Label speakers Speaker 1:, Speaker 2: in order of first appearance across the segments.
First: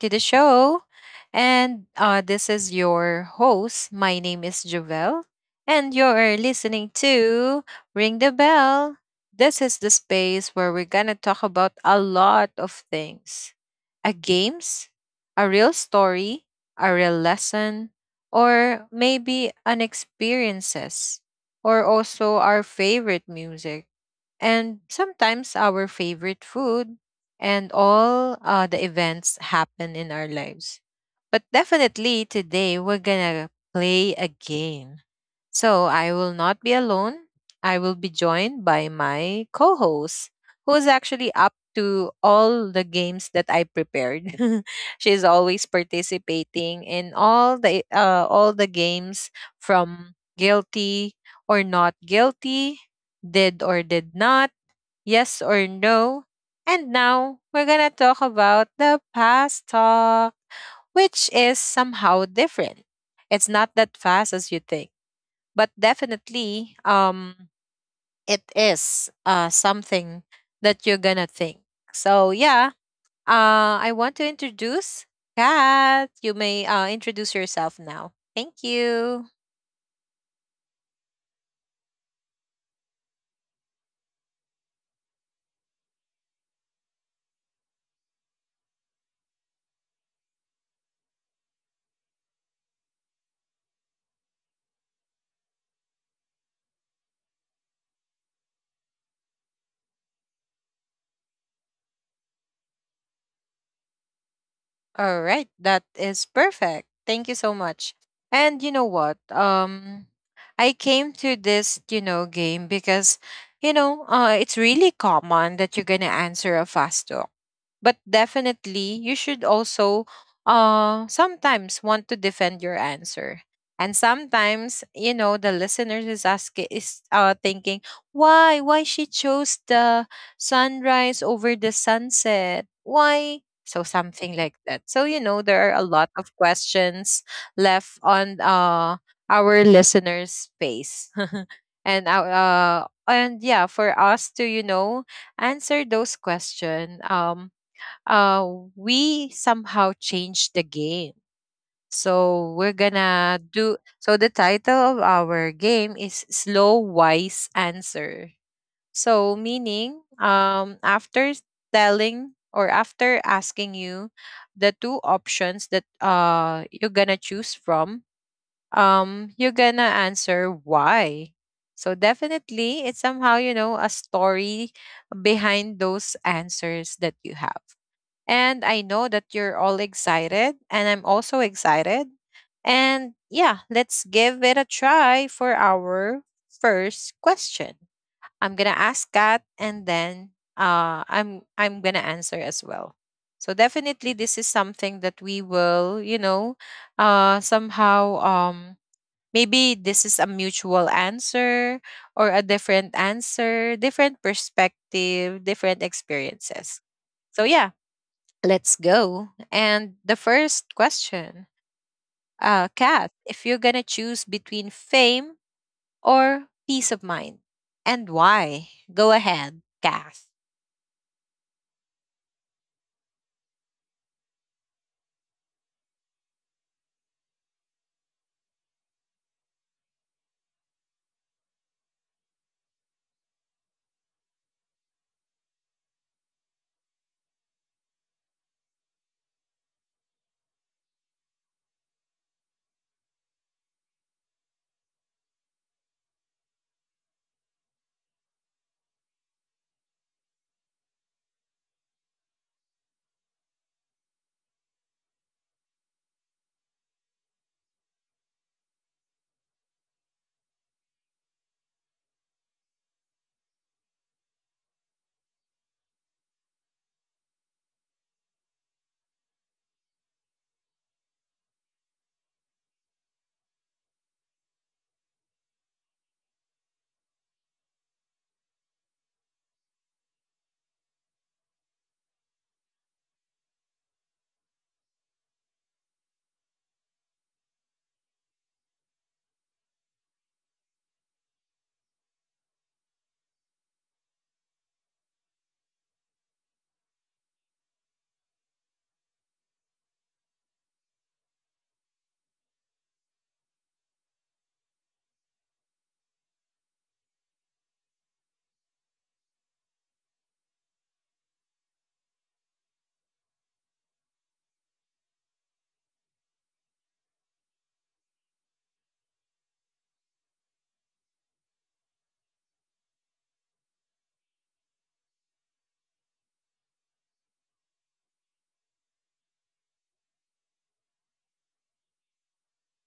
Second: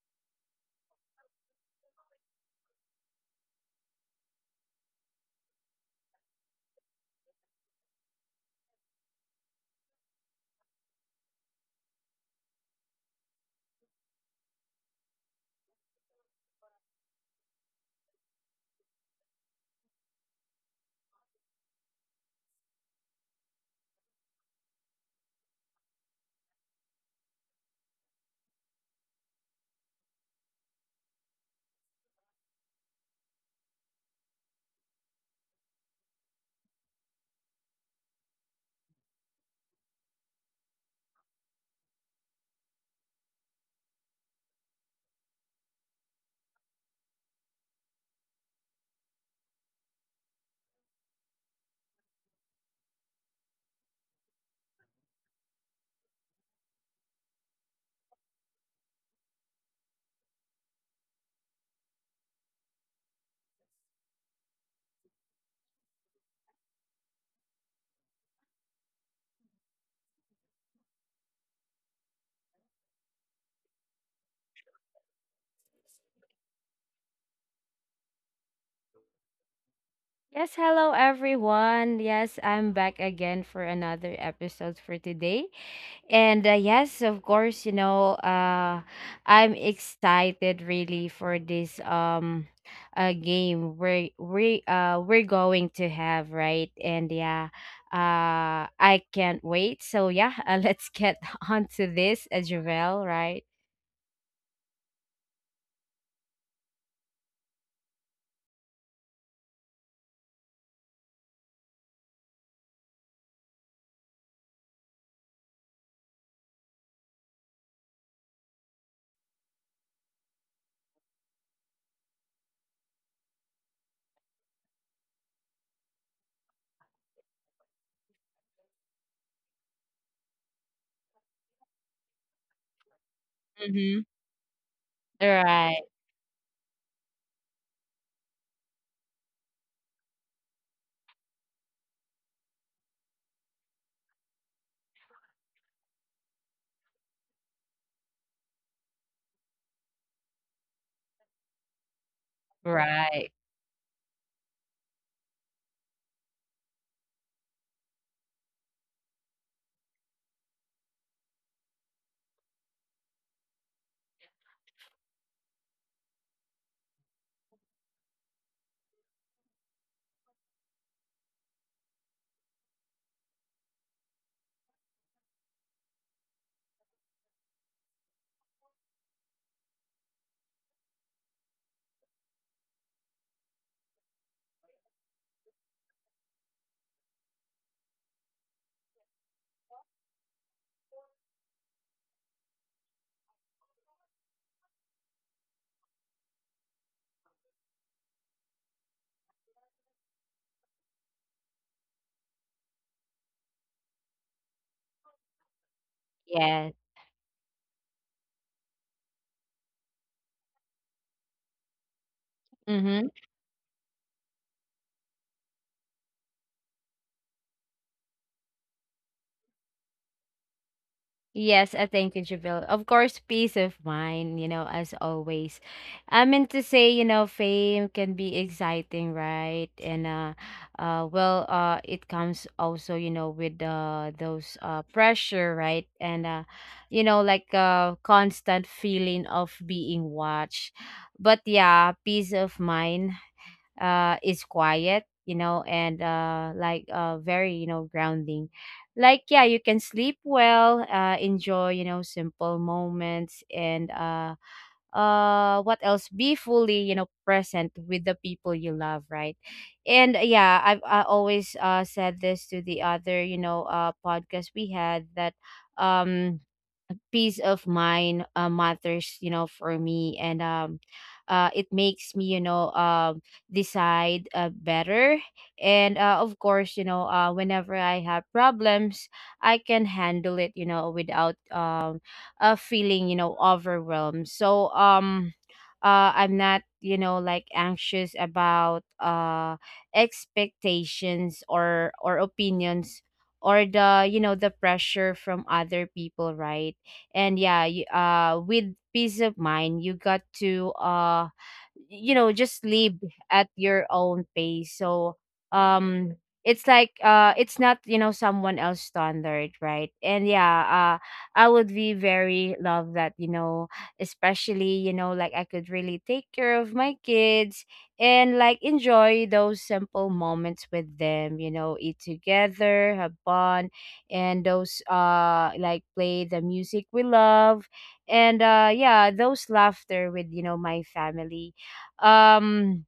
Speaker 1: to the show. And This is your host. My name is Jovel, and you're listening to Ring the Bell. This is the space where we're going to talk about a lot of things, a games, a real story, a real lesson, or maybe an experiences, or also our favorite music, and sometimes our favorite food, and all the events happen in our lives. But definitely today we're gonna play a game. So I will not be alone. I will be joined by my co host, who is actually up to all the games that I prepared. She's always participating in all the games, from guilty or not guilty, did or did not, yes or no. And now we're going to talk about the past talk, which is somehow different. It's not that fast as you think, but definitely it is something that you're going to think. So I want to introduce Kat. You may introduce yourself now. Thank you.
Speaker 2: Yes, hello everyone. Yes, I'm back again for another episode for today. And yes, of course, you know, I'm excited really for this game we're going to have, right? And yeah, I can't wait. So yeah, let's get on to this, Javel, right?
Speaker 1: All right, that is perfect. Thank you so much. And you know what? I came to this, you know, game because it's really common that you're going to answer a fast talk, but definitely you should also sometimes want to defend your answer. And sometimes you know the listeners is asking, is thinking, why she chose the sunrise over the sunset, why, so
Speaker 2: Mhm.
Speaker 1: something like that. So you know
Speaker 2: Right.
Speaker 1: there are a lot of questions left on our listeners space, and our and yeah, for us to, you know, answer those questions. Uh, we somehow changed the game. So we're
Speaker 2: Right.
Speaker 1: gonna do. So the title of our game is Slow Wise Answer. So meaning, after telling, or after asking you the two options that you're gonna choose from, you're gonna answer why. So definitely, it's somehow, you know, a story behind those answers that you have. And I know that you're all excited, and I'm also excited. And yeah, let's give it a try for our first question. I'm gonna ask Kat, and then I'm gonna answer as well. So definitely, this is something that we will, you know, somehow, maybe this is a mutual answer or a different answer, different perspective, different
Speaker 2: Yes.
Speaker 1: experiences. So yeah, let's go. And the first question,
Speaker 2: Mhm.
Speaker 1: Kat, if you're gonna choose between fame or peace of mind, and why? Go ahead, Kat.
Speaker 2: Yes, thank you, Jabil. Of course, peace of mind, you know, as always. I meant to say, you know, fame can be exciting, right? It comes also, you know, with those pressure, right? And You know, constant feeling of being watched. But yeah, peace of mind is quiet, you know, and very, you know, grounding. Like, yeah, you can sleep well, enjoy, you know, simple moments, and what else, be fully, you know, present with the people you love, right? and yeah, I always said this to the other, you know, podcast we had that um peace of mind matters, you know, for me. And It makes me, you know, decide better. And Of course, you know, whenever I have problems I can handle it, you know, without feeling, you know, overwhelmed. I'm not, you know, like, anxious about expectations or opinions or the, you know, the pressure from other people, right? And with peace of mind you got to, you know, just live at your own pace. Um it's like, it's not, you know, someone else standard, right? And I would be very love that, you know, especially, you know, like, I could really take care of my kids and like enjoy those simple moments with them, you know, eat together, have fun, and those like play the music we love. And yeah, those laughter with, you know, my family. um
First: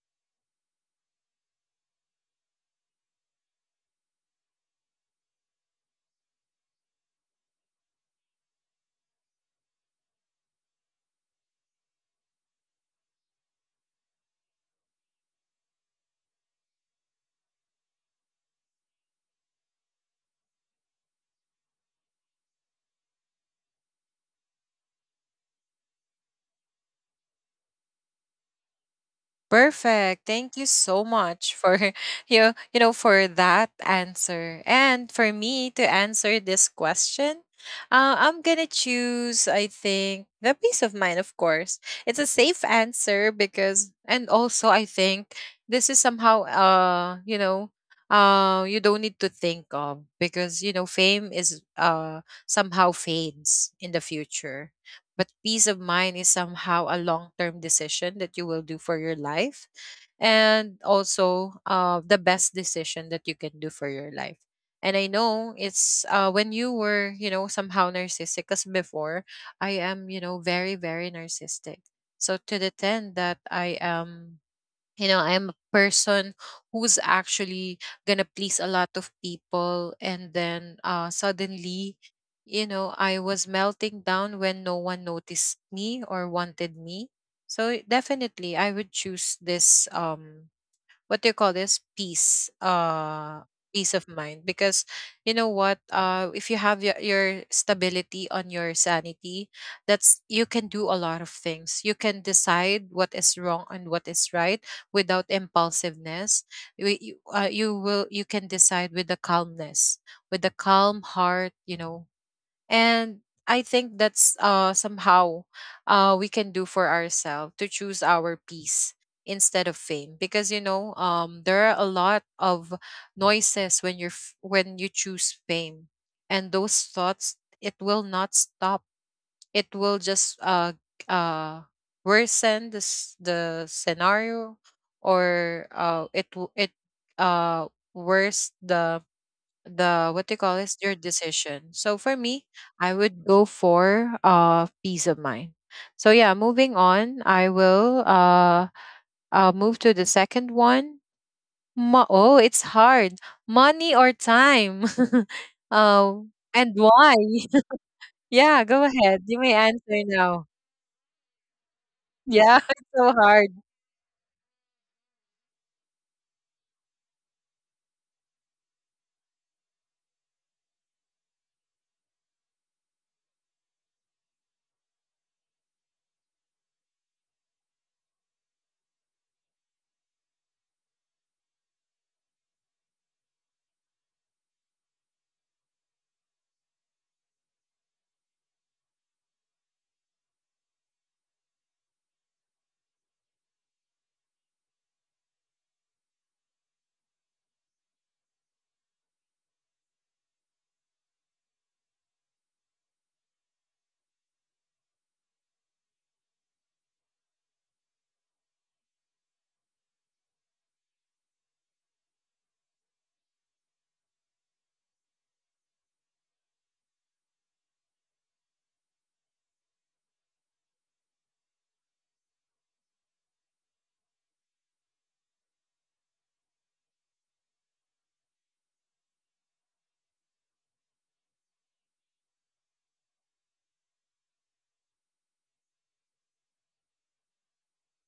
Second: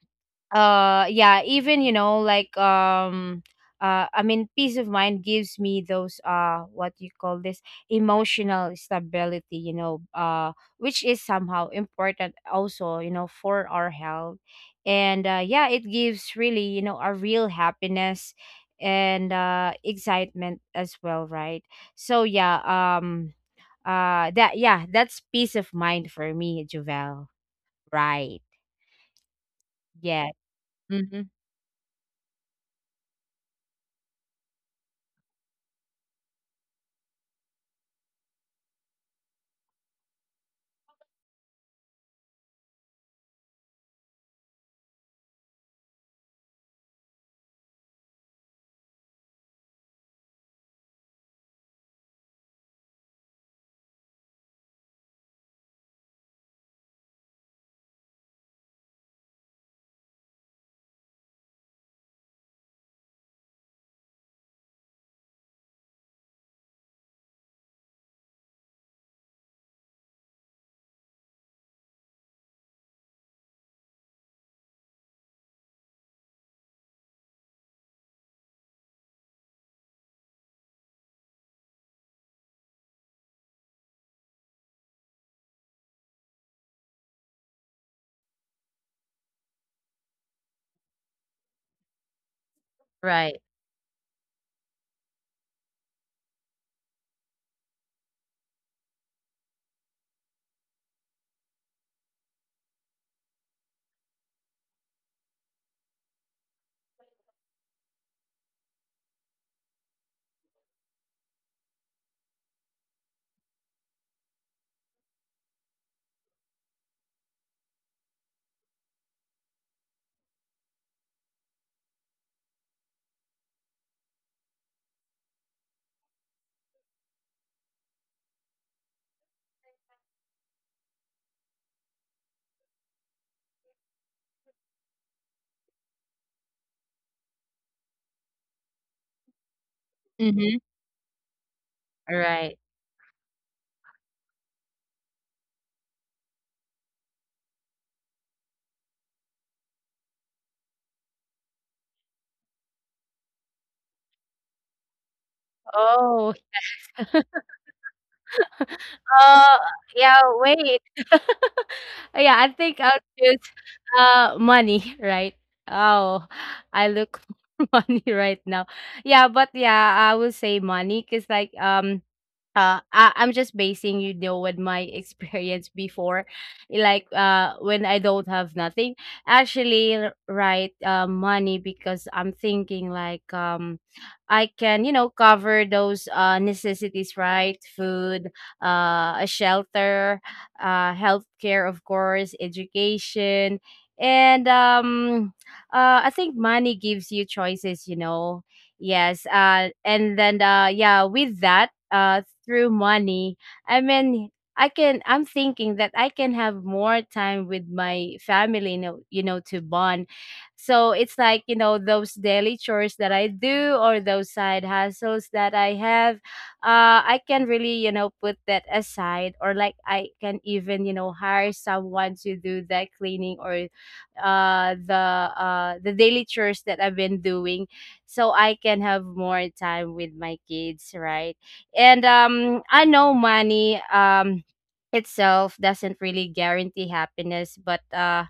Speaker 2: yeah, even, you know, I mean, peace of mind gives me those what you call this emotional stability, you know, which is somehow important also, you know, for our health. And yeah, it gives really, you know, a real happiness and excitement as well, right? So yeah, um that, yeah, that's peace of mind for me, Javel. Right.
Speaker 1: Perfect.
Speaker 2: Yeah.
Speaker 1: Thank you so
Speaker 2: Mm-hmm.
Speaker 1: much for you know, for that answer. And for me to answer this question, I'm gonna choose, I think, the peace of mind. Of course, it's a safe answer, because, and also I think this is somehow, you don't need to think of, because you know fame is somehow fades in the future, but peace of mind is somehow a long term decision that you will do for your life, and also the best decision that you can do for your life. And I know it's when you were, you know, somehow narcissistic, because before I am, you know, very, very narcissistic. So to the 10 that I am, you know, I'm a person who's actually gonna please a lot of people, and then suddenly, you know, I was melting down when no one noticed me or wanted me. So definitely I would choose this, what do you call this peace,
Speaker 2: Right.
Speaker 1: peace of mind, because you know what, if you have your stability on your sanity, that's, you can do a lot of things. You can decide what is wrong and what is right without impulsiveness. You, you, uh, you will you can decide with the calmness, with the calm heart, you know. And I think that's somehow we can do for ourselves, to choose our peace instead of fame, because you know, there are a lot of noises when when you choose fame, and those thoughts, it will not stop. It will just uh worsen the scenario, or it w- it uh worse the what they
Speaker 2: Mm-hmm.
Speaker 1: call is your decision. So for me,
Speaker 2: Right.
Speaker 1: I would go for peace of mind. So yeah, moving on, I will move to the second one. Oh, it's hard. Money or time?
Speaker 2: Oh.
Speaker 1: Oh, and why? Yeah, go ahead. You
Speaker 2: uh,
Speaker 1: may answer
Speaker 2: yeah,
Speaker 1: now.
Speaker 2: wait. Yeah, I
Speaker 1: Yeah,
Speaker 2: think
Speaker 1: it's
Speaker 2: I'll
Speaker 1: so
Speaker 2: choose
Speaker 1: hard.
Speaker 2: money, right? Oh, I look for money right now. Yeah, but yeah, I will say money because I'm just basing, you know, with my experience before, like when I don't have nothing. Actually, money, because I'm thinking I can, you know, cover those necessities, right? Food, a shelter, healthcare, of course, education, and I think money gives you choices, you know. Yes. And then, yeah, with that, through money, I mean, I'm thinking that I can have more time with my family, you know, to bond. So it's like, you know, those daily chores that I do or those side hustles that I have, I can really, you know, put that aside, or like I can even, you know, hire someone to do that cleaning or the daily chores that I've been doing, so I can have more time with my kids, right? And I know money itself doesn't really guarantee happiness, but uh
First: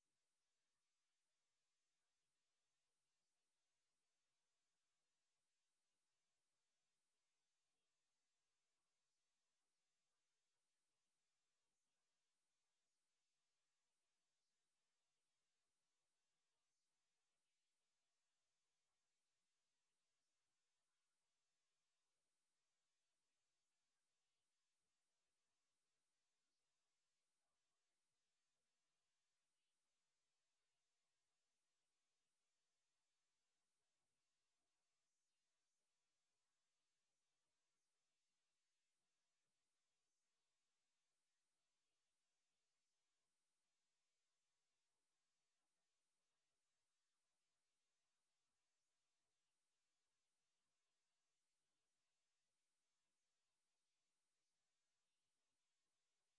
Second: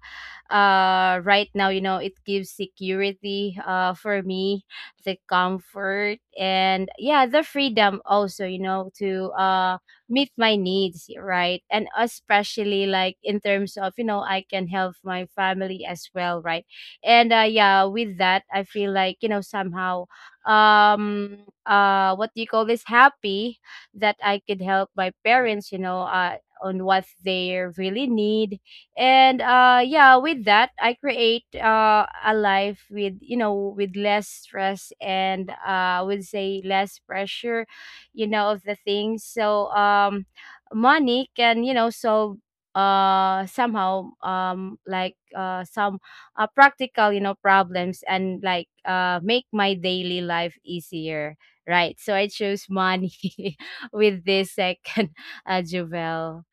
Speaker 2: uh right now, you know, it gives security for me, the comfort, and yeah, the freedom also, you know, to meet my needs, right? And especially, like, in terms of, you know, I can help my family as well, right? and yeah, with that I feel like, you know, somehow um what do you call this, happy that I could help my parents, you know, on what they really need. And yeah, with that I create a life with, you know, with less stress and I would say less pressure, you know, of the things. Money can, you know, solve somehow, some practical, you know, problems, and like make my daily life easier, right? So I chose money with this second jewel,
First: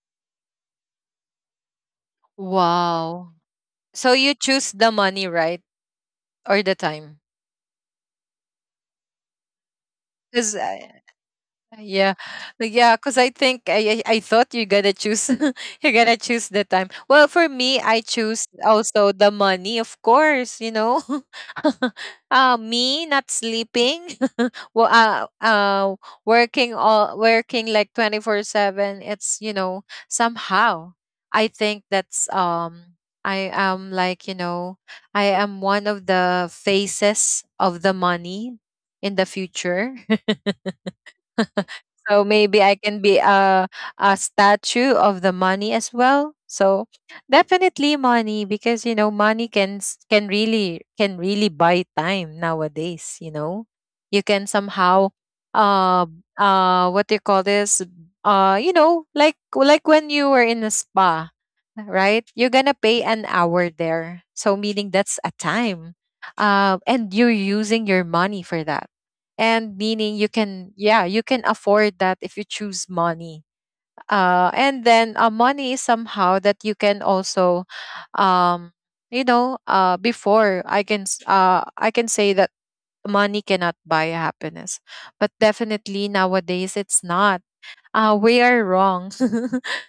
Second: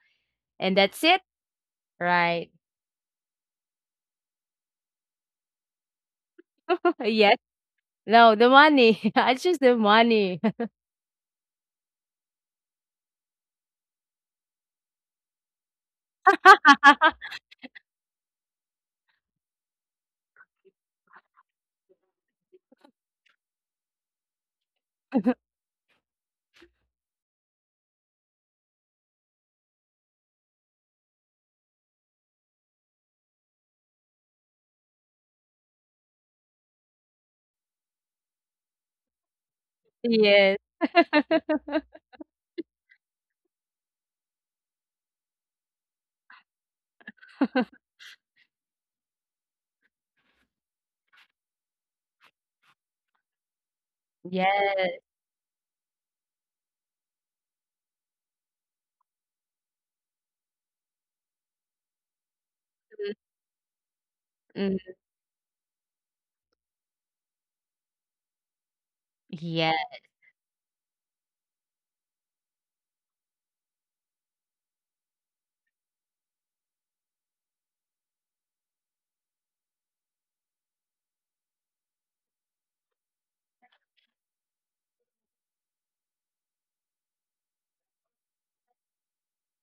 Speaker 2: and that's it. Right.
Speaker 1: Wow. So you choose the money, right? Or the time?
Speaker 2: Yes, no, the money, I choose the money.
Speaker 1: Because, yeah, like, yeah. Cause I think I thought you're gonna choose you're gonna choose the time. Well, for me, I choose also the money, of course. You know, me not sleeping, well, uh, uh, working, all working like 24/7. It's, you know, somehow, I think that's I am, like, you know, I am one of the faces of the money in the future.
Speaker 2: Yes.
Speaker 1: So maybe I can be a statue of the money as well. So definitely money, because you know money can really, can really buy time nowadays, you know. You can somehow
Speaker 2: Yes.
Speaker 1: uh what do you call this? You know, like when you were in a spa, right? You're gonna pay an hour there. So meaning that's
Speaker 2: Mm,
Speaker 1: a time. And you're using your money for that. And
Speaker 2: yeah.
Speaker 1: meaning you can, yeah, you can afford that if you choose money. And then Money is somehow that you can also, um, you know, before I can, I can say that money cannot buy happiness, but definitely nowadays it's not, we are wrong.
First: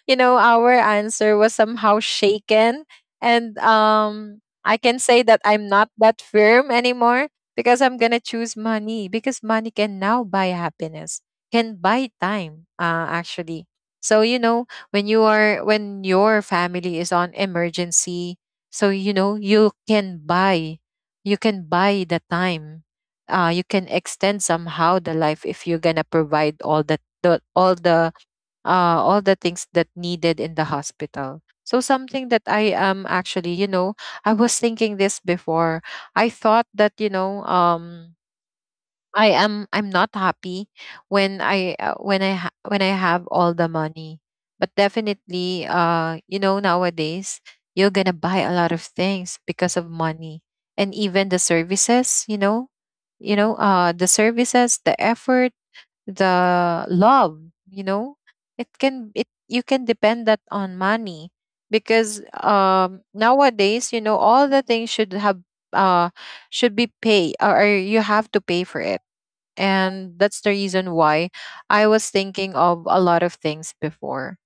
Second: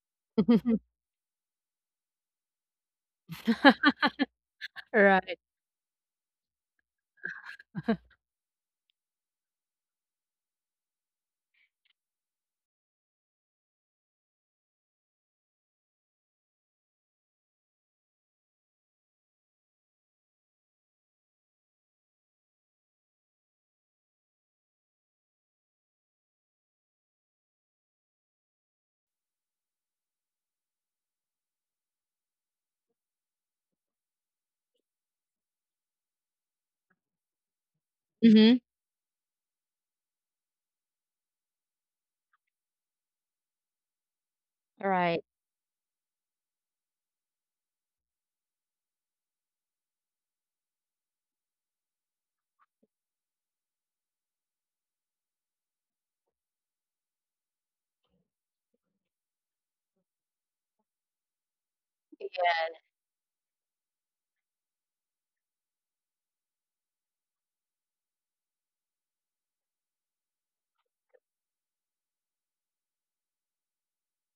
Speaker 1: You know, our answer was somehow shaken. And I can say
Speaker 2: Right.
Speaker 1: that I'm not that firm anymore, because I'm going to choose money, because money can now buy happiness, can buy time, actually. So, you know, when you are, when your family is on emergency, so, you know, you can buy the time. You can extend somehow the life if you're gonna provide all the, the all the all the things that needed in the hospital. So something that I am actually, you know, I was thinking this before. I thought that, you know,
Speaker 2: Mm-hmm.
Speaker 1: I am, I'm not happy when I ha- when I have all the money. But
Speaker 2: Right.
Speaker 1: definitely, you know, nowadays you're gonna buy a lot of things because of money, and even the services, you know, the services, the effort, the love, you know, it can, it, you can depend that on money, because, nowadays, you know, all the things should have uh should be pay, or you have to pay for it. And that's the reason why I was thinking of a lot of things before.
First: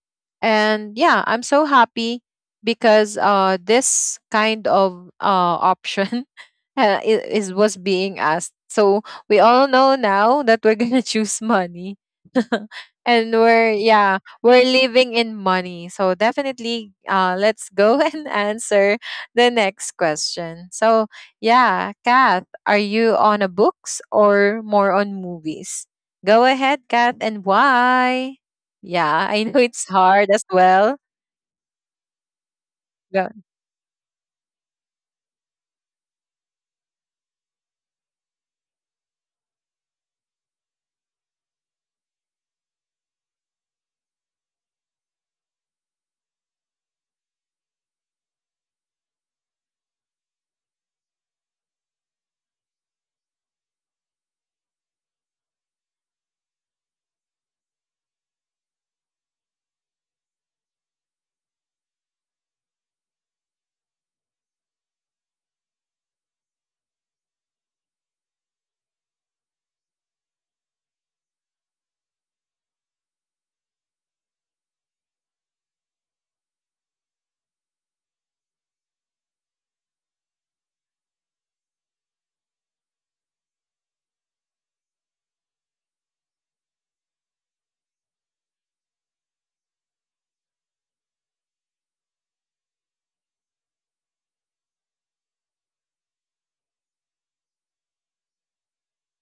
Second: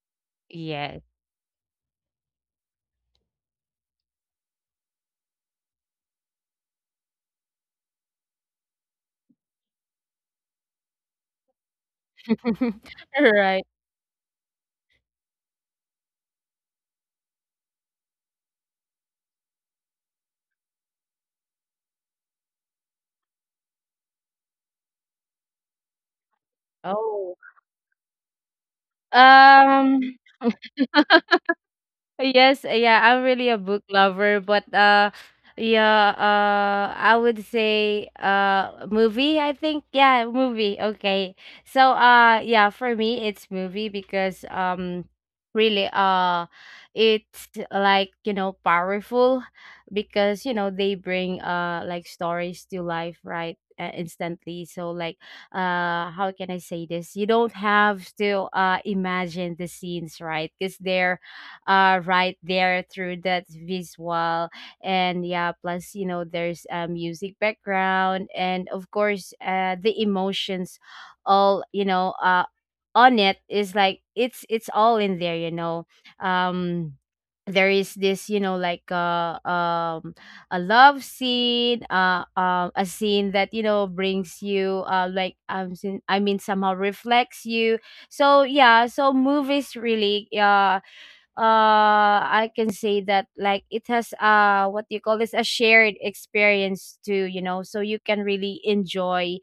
Speaker 1: And
Speaker 2: Yes.
Speaker 1: yeah, I'm so happy because this kind of option is was being asked. So we all know now that we're gonna choose money. And
Speaker 2: Right.
Speaker 1: we're, yeah, we're living in money, so definitely let's go and answer the next question. So yeah, Kath, are you on a books or more on movies? Go ahead, Kath,
Speaker 2: Oh.
Speaker 1: and why? Yeah, I know it's
Speaker 2: Um,
Speaker 1: hard as well.
Speaker 2: yes, yeah, I'm
Speaker 1: Go-
Speaker 2: really a book lover, but yeah, I would say movie, I think. Yeah, movie. Okay. So yeah, for me it's movie because really it's like, you know, powerful because, you know, they bring like stories to life, right? Instantly. So like how can I say this? You don't have to imagine the scenes, right? Because they're right there through that visual. And yeah, plus, you know, there's a music background, and of course the emotions, all you know on it, is like, it's all in there, you know. um there is this, you know, a love scene, a scene that, you know, brings you I mean, somehow reflects you. So yeah, so movies really I can say that, like, it has what do you call this, a shared experience too, you know, so you can really enjoy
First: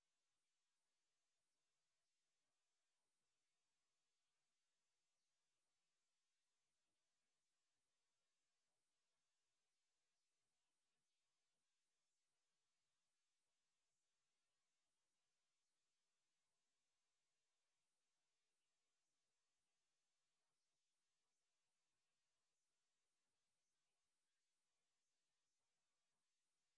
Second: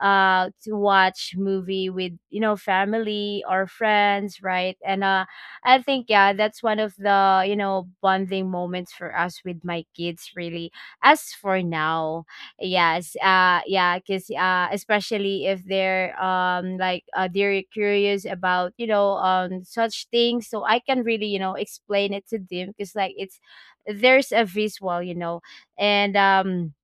Speaker 2: to watch movie with, you know, family or friends, right? And I think, yeah, that's one of the, you know, bonding moments for us with my kids really. As for now, yes. Yeah, cuz especially if they're they're curious about, you know, such things, so I can really, you know, explain it to them, cuz like it's there's a visual, you know. And um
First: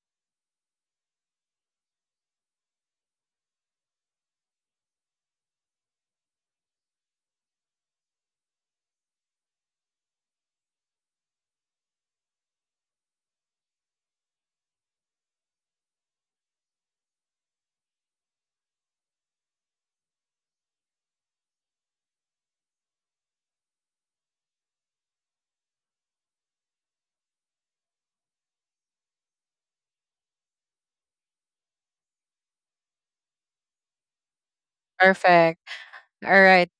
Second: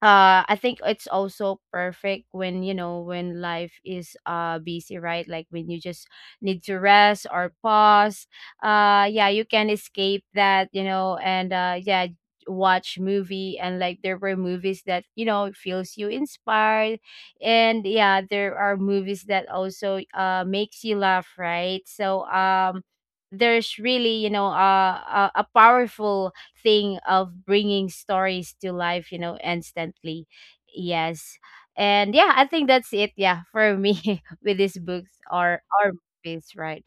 Speaker 2: uh I think it's also perfect when, you know, when life is busy, right? Like when you just need to rest or pause. Yeah, you can escape that, you know. And yeah, watch movie, and like there were movies that, you know, feels you inspired, and yeah, there are movies that also makes you laugh, right? So there's really, you know, a powerful thing of bringing stories to life, you know, instantly. Yes. And yeah, I think that's it, yeah, for me with these books
Speaker 1: Perfect.
Speaker 2: or
Speaker 1: All
Speaker 2: movies,
Speaker 1: right.
Speaker 2: right?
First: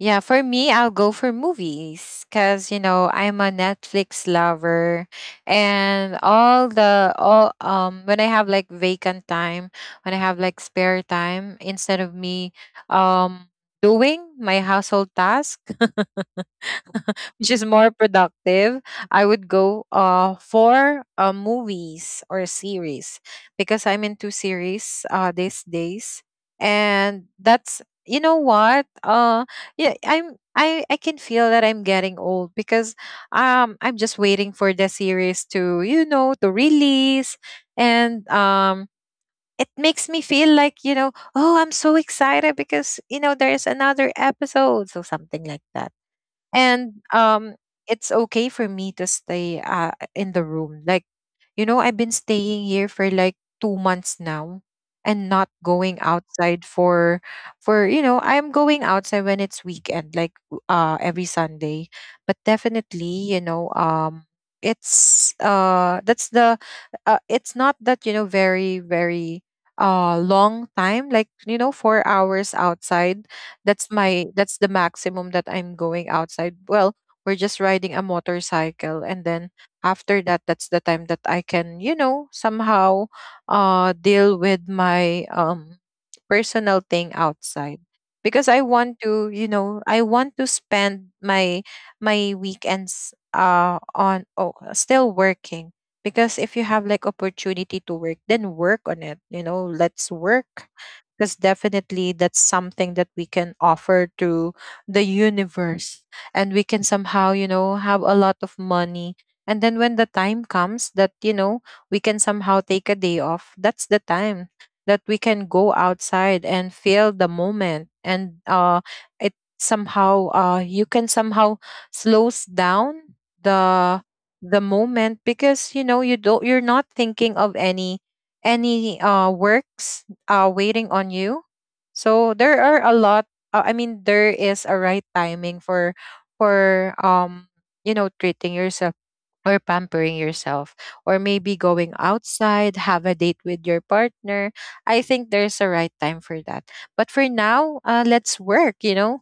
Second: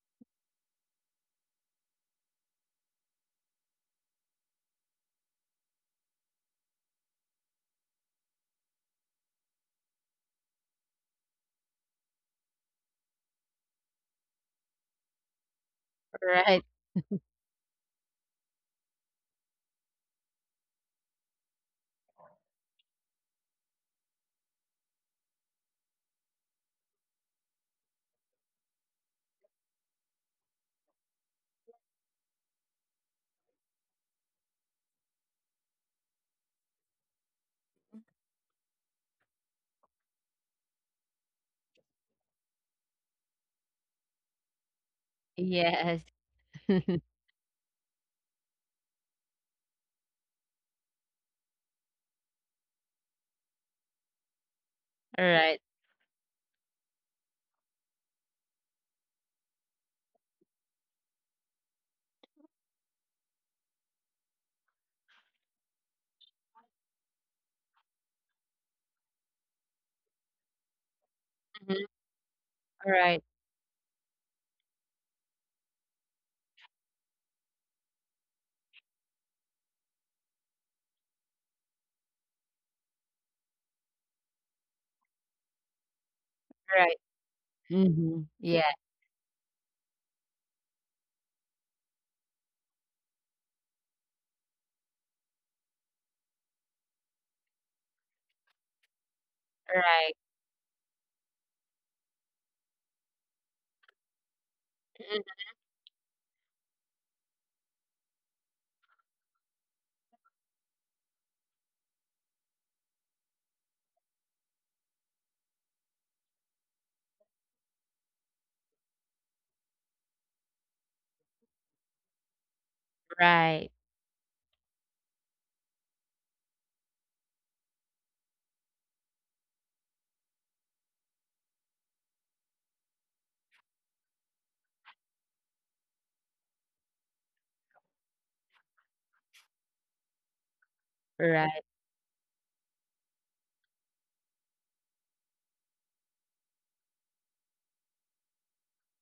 Speaker 1: Yeah, for me, I'll go for movies, because you know I'm a Netflix lover, and all the all, when I have like vacant time, when I have like spare time, instead of me um doing my household task,
Speaker 2: Right.
Speaker 1: which is more productive, I would go for movies or series, because I'm into series these days, and that's, you know what yeah, I I can feel that I'm getting old, because I'm just waiting for the series to, you know, to release. And. It makes me feel like, you know, oh, I'm so excited, because, you know, there's another episode. So something like that.
Speaker 2: Yes.
Speaker 1: And It's okay for me to stay in the room, like, you know, I've been staying here for like 2 months now, and not
Speaker 2: All right.
Speaker 1: going outside for, you know, I'm going outside when it's weekend, like every Sunday. But definitely, you know, it's that's the, it's not that, you know, very long time, like, you know, 4
Speaker 2: Mhm.
Speaker 1: hours
Speaker 2: All
Speaker 1: outside.
Speaker 2: right.
Speaker 1: That's my, that's the maximum that I'm going outside. Well, we're just riding a motorcycle, and then after that, that's the time that I can, you know, somehow deal with my personal thing
Speaker 2: Right.
Speaker 1: outside.
Speaker 2: Mm-hmm.
Speaker 1: Because I
Speaker 2: Yeah.
Speaker 1: want to, I want to spend my weekends on oh still working because if you have like opportunity to work then work on it. Let's
Speaker 2: Right.
Speaker 1: work because definitely that's something that we can offer to the
Speaker 2: Mhm.
Speaker 1: universe. And we can somehow, you know, have a lot of money. And then when the time comes that, you know, we can somehow take a day off, that's the time that we can go outside and feel the moment. And it somehow, you can somehow slows down the
Speaker 2: Right.
Speaker 1: the moment, because you don't, you're not thinking of any works waiting on you. So there are a lot. I mean, there is a right timing for, treating yourself, or pampering yourself, or maybe
Speaker 2: Right.
Speaker 1: going outside, have a date with your partner. I think there's a right time for that. But for now, let's work.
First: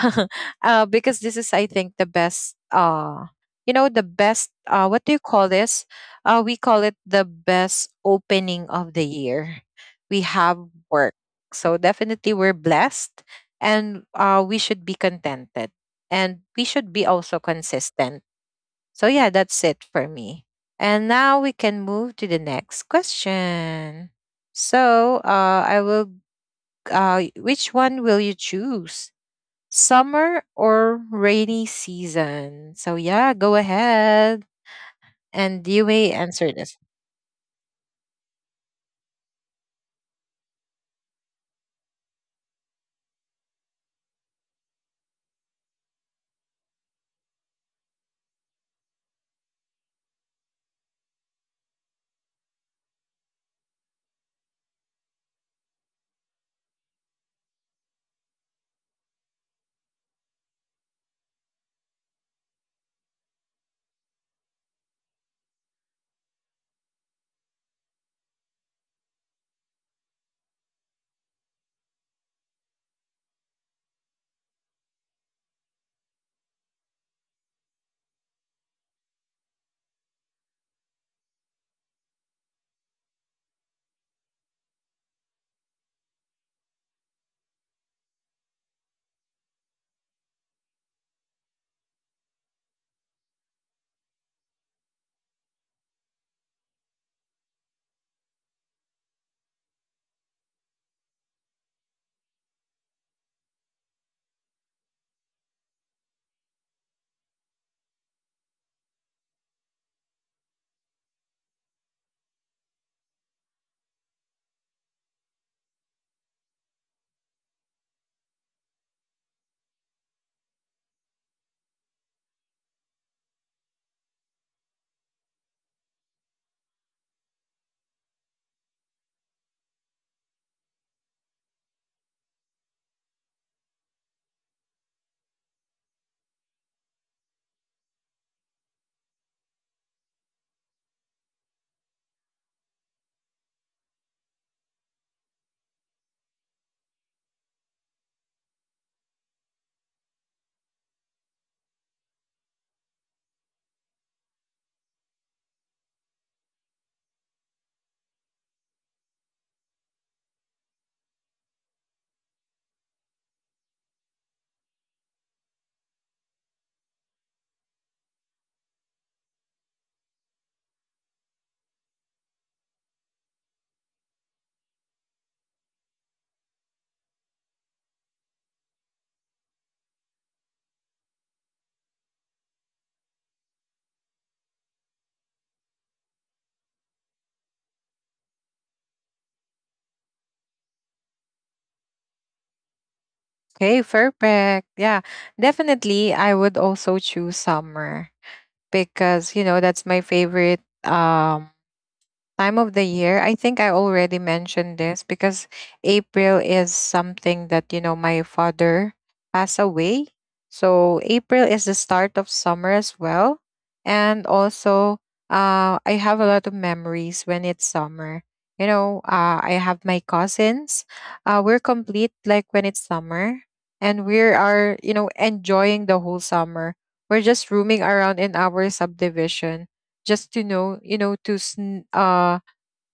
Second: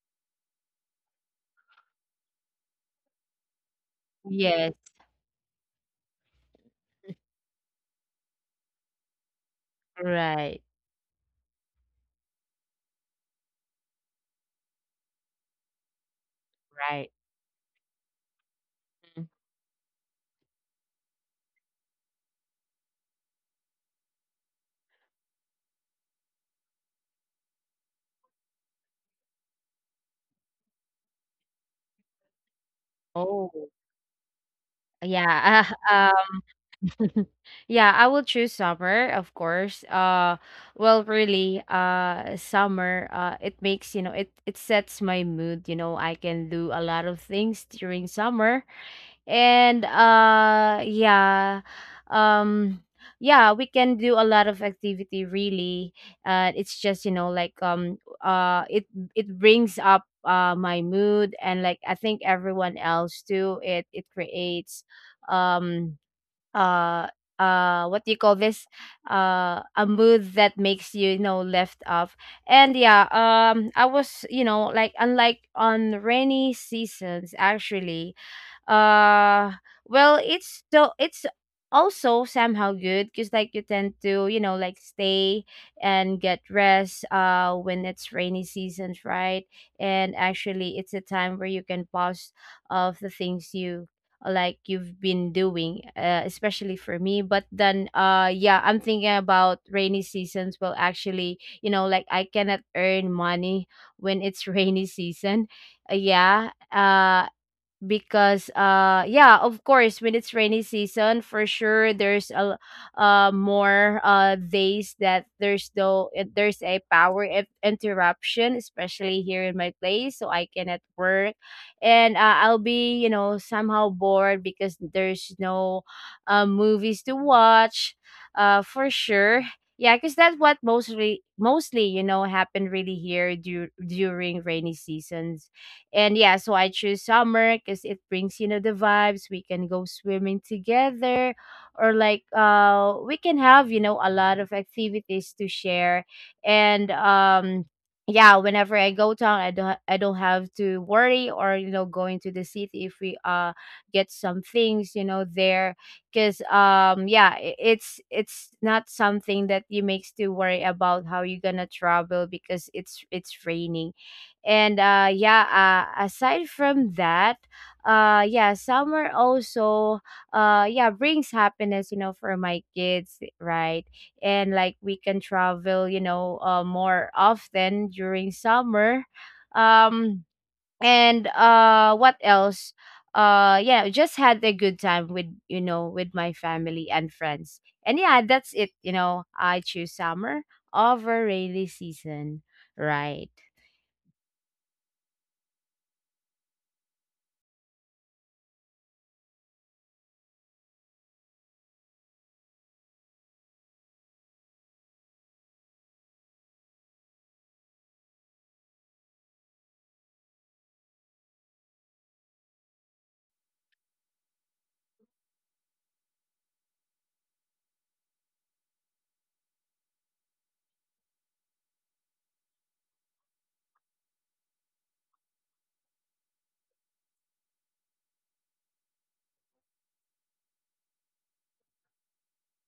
Speaker 1: Because this is, I think, the best, you know, the best
Speaker 2: Yes.
Speaker 1: uh what do you call this, we call it the best opening of the year. We have
Speaker 2: Right.
Speaker 1: work. So definitely we're blessed, and we should be contented, and we should be
Speaker 2: Right.
Speaker 1: also consistent. So,
Speaker 2: Mm.
Speaker 1: yeah, that's it for me. And now we can move to the next question. So, I will, which one will you choose? Summer or rainy season? So, yeah, go
Speaker 2: Oh.
Speaker 1: ahead and
Speaker 2: Yeah,
Speaker 1: you may
Speaker 2: uh,
Speaker 1: answer this.
Speaker 2: yeah, I will choose summer, of course. Well, really, summer, it makes, you know, it sets my mood, you know. I can do a lot of things during summer. And yeah, um yeah, we can do a lot of activity really. It's just, you know, it it brings up my mood, and like I think everyone else too. It creates um uh what do you call this, a mood that makes you, you know, left off. And yeah, I was, you know, like, unlike on rainy seasons. Actually, uh well, it's so it's also somehow good because, like, you tend to, you know, like, stay and get rest when it's rainy seasons, right? And actually it's a time where you can pause of the things you, like, you've been doing, especially for me. But then yeah, I'm thinking about rainy seasons, well, actually, you know, like, I cannot earn money when it's rainy season. Yeah, because, yeah, of course, when it's rainy season, for sure there's a more days that there's no there's a power in- interruption, especially here in my place, so I cannot work. And I'll be, you know, somehow bored because there's no movies to watch, for sure. Yeah, because that's what mostly you know, happen really here du- during rainy seasons. And yeah, so I choose summer because it brings, you know, the vibes. We can go swimming together, or like we can have, you know, a lot of activities to share. And yeah, whenever I go town, I don't have to worry or going to the city if we get some things, there because yeah it's not something that you makes to worry about how you're gonna travel because it's raining and yeah. Aside from that, yeah, summer also yeah brings happiness, for my kids, right? And like we can travel, more often during summer. um and what else? Yeah, just had a good time with with my family and friends. And yeah, that's it, I choose summer over rainy season. Right.
Speaker 1: Okay, perfect. Yeah, definitely. I would also choose summer because, you know, that's my favorite time of the year. I think I already mentioned this. Because April is something that, you know, my father passed away. So April is the start of summer as well. And also, I have a lot of memories when it's summer. You know, I have my cousins. We're complete like when it's summer. And we are, you know, enjoying the whole summer. We're just roaming around in our subdivision just to know, you know,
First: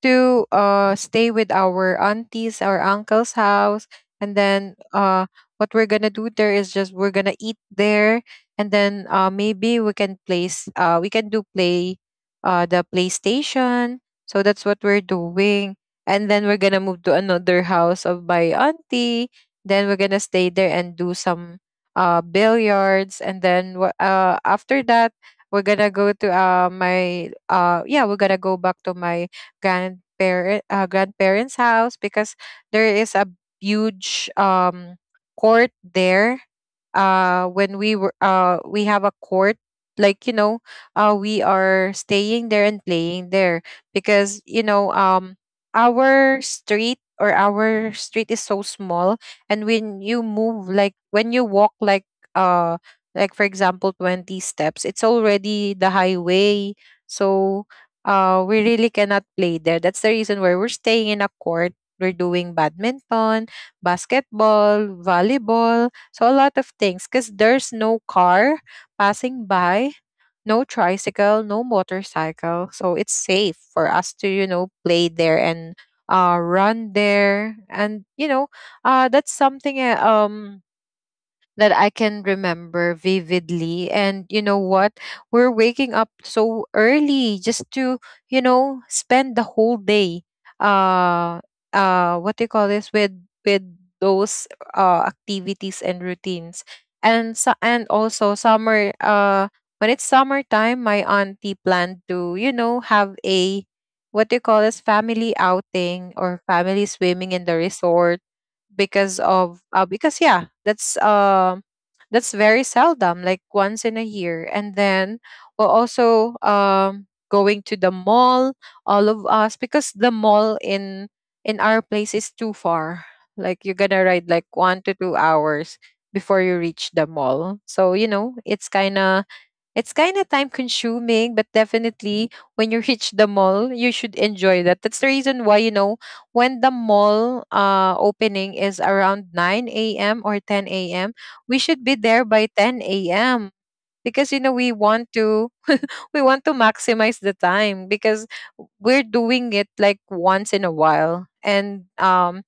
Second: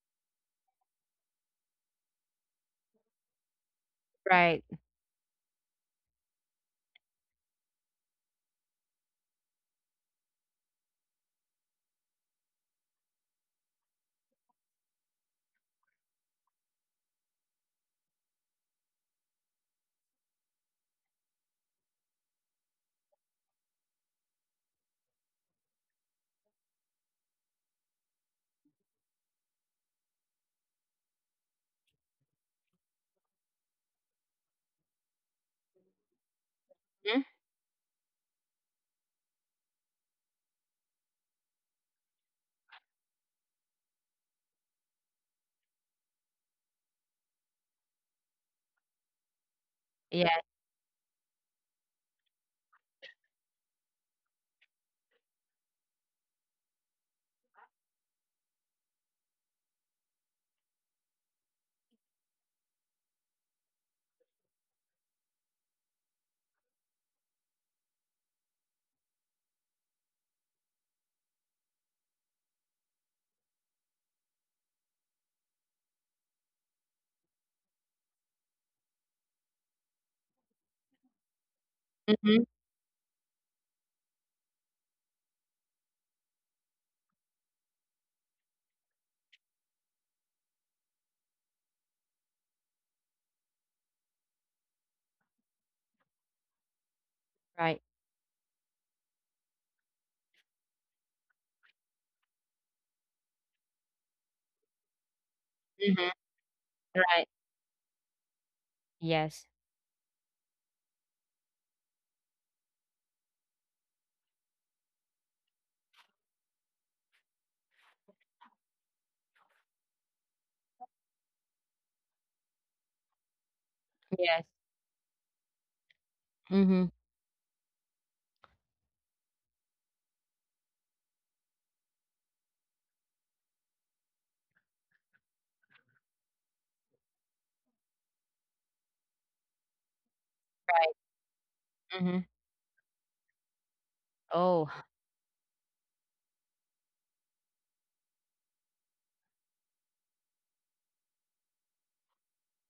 Speaker 1: to stay with our aunties, our uncle's house. And
Speaker 2: Right.
Speaker 1: then what we're going to do there is just we're going to eat there. And then, maybe we can place, we can do play, the PlayStation. So that's what we're doing. And then we're going to move to another house of my auntie. Then we're going to stay there and do some billiards. And then after that, we're gonna go to my yeah, we're gonna go back to my grandparents' house because there is a huge court there. When we were, we have a court, like, you know, we are staying there and playing there because, you know, our street or our street is so small. And when you
Speaker 2: Yeah.
Speaker 1: move, like, when you walk, like, uh like for example, 20 steps, it's already the highway. So we really cannot play there. That's the reason why we're staying in a court. We're doing badminton, basketball, volleyball. So a lot of things, because there's no car passing by, no tricycle, no motorcycle. So it's safe for us to, you know, play there and run there. And, you know, that's something, that I can
Speaker 2: Mhm.
Speaker 1: remember vividly. And you know what? We're waking up so early just to, you know, spend the whole day uh what do you call this, with with those activities and routines. And
Speaker 2: Right.
Speaker 1: so, and also summer, when it's summertime, my auntie planned to, you know, have a, what do you call this, family
Speaker 2: Mhm.
Speaker 1: outing or family
Speaker 2: Right.
Speaker 1: swimming in the resort, because
Speaker 2: Yes.
Speaker 1: of, because yeah, that's very seldom, like once in a year. And then we're also going to the mall, all of us, because the mall in our place is too far, like you're gonna
Speaker 2: Yes.
Speaker 1: ride like 1 to 2 hours before you
Speaker 2: Mhm.
Speaker 1: reach the mall. So you know, it's kind of time consuming. But definitely when you reach the mall, you should enjoy that. That's the reason why, you know, when the mall, opening is around 9 a.m. or
Speaker 2: Right.
Speaker 1: 10 a.m., we should be
Speaker 2: Mhm.
Speaker 1: there by 10 a.m. Because, you
Speaker 2: Oh.
Speaker 1: know, we want to maximize the time because we're doing it like once in a while. And um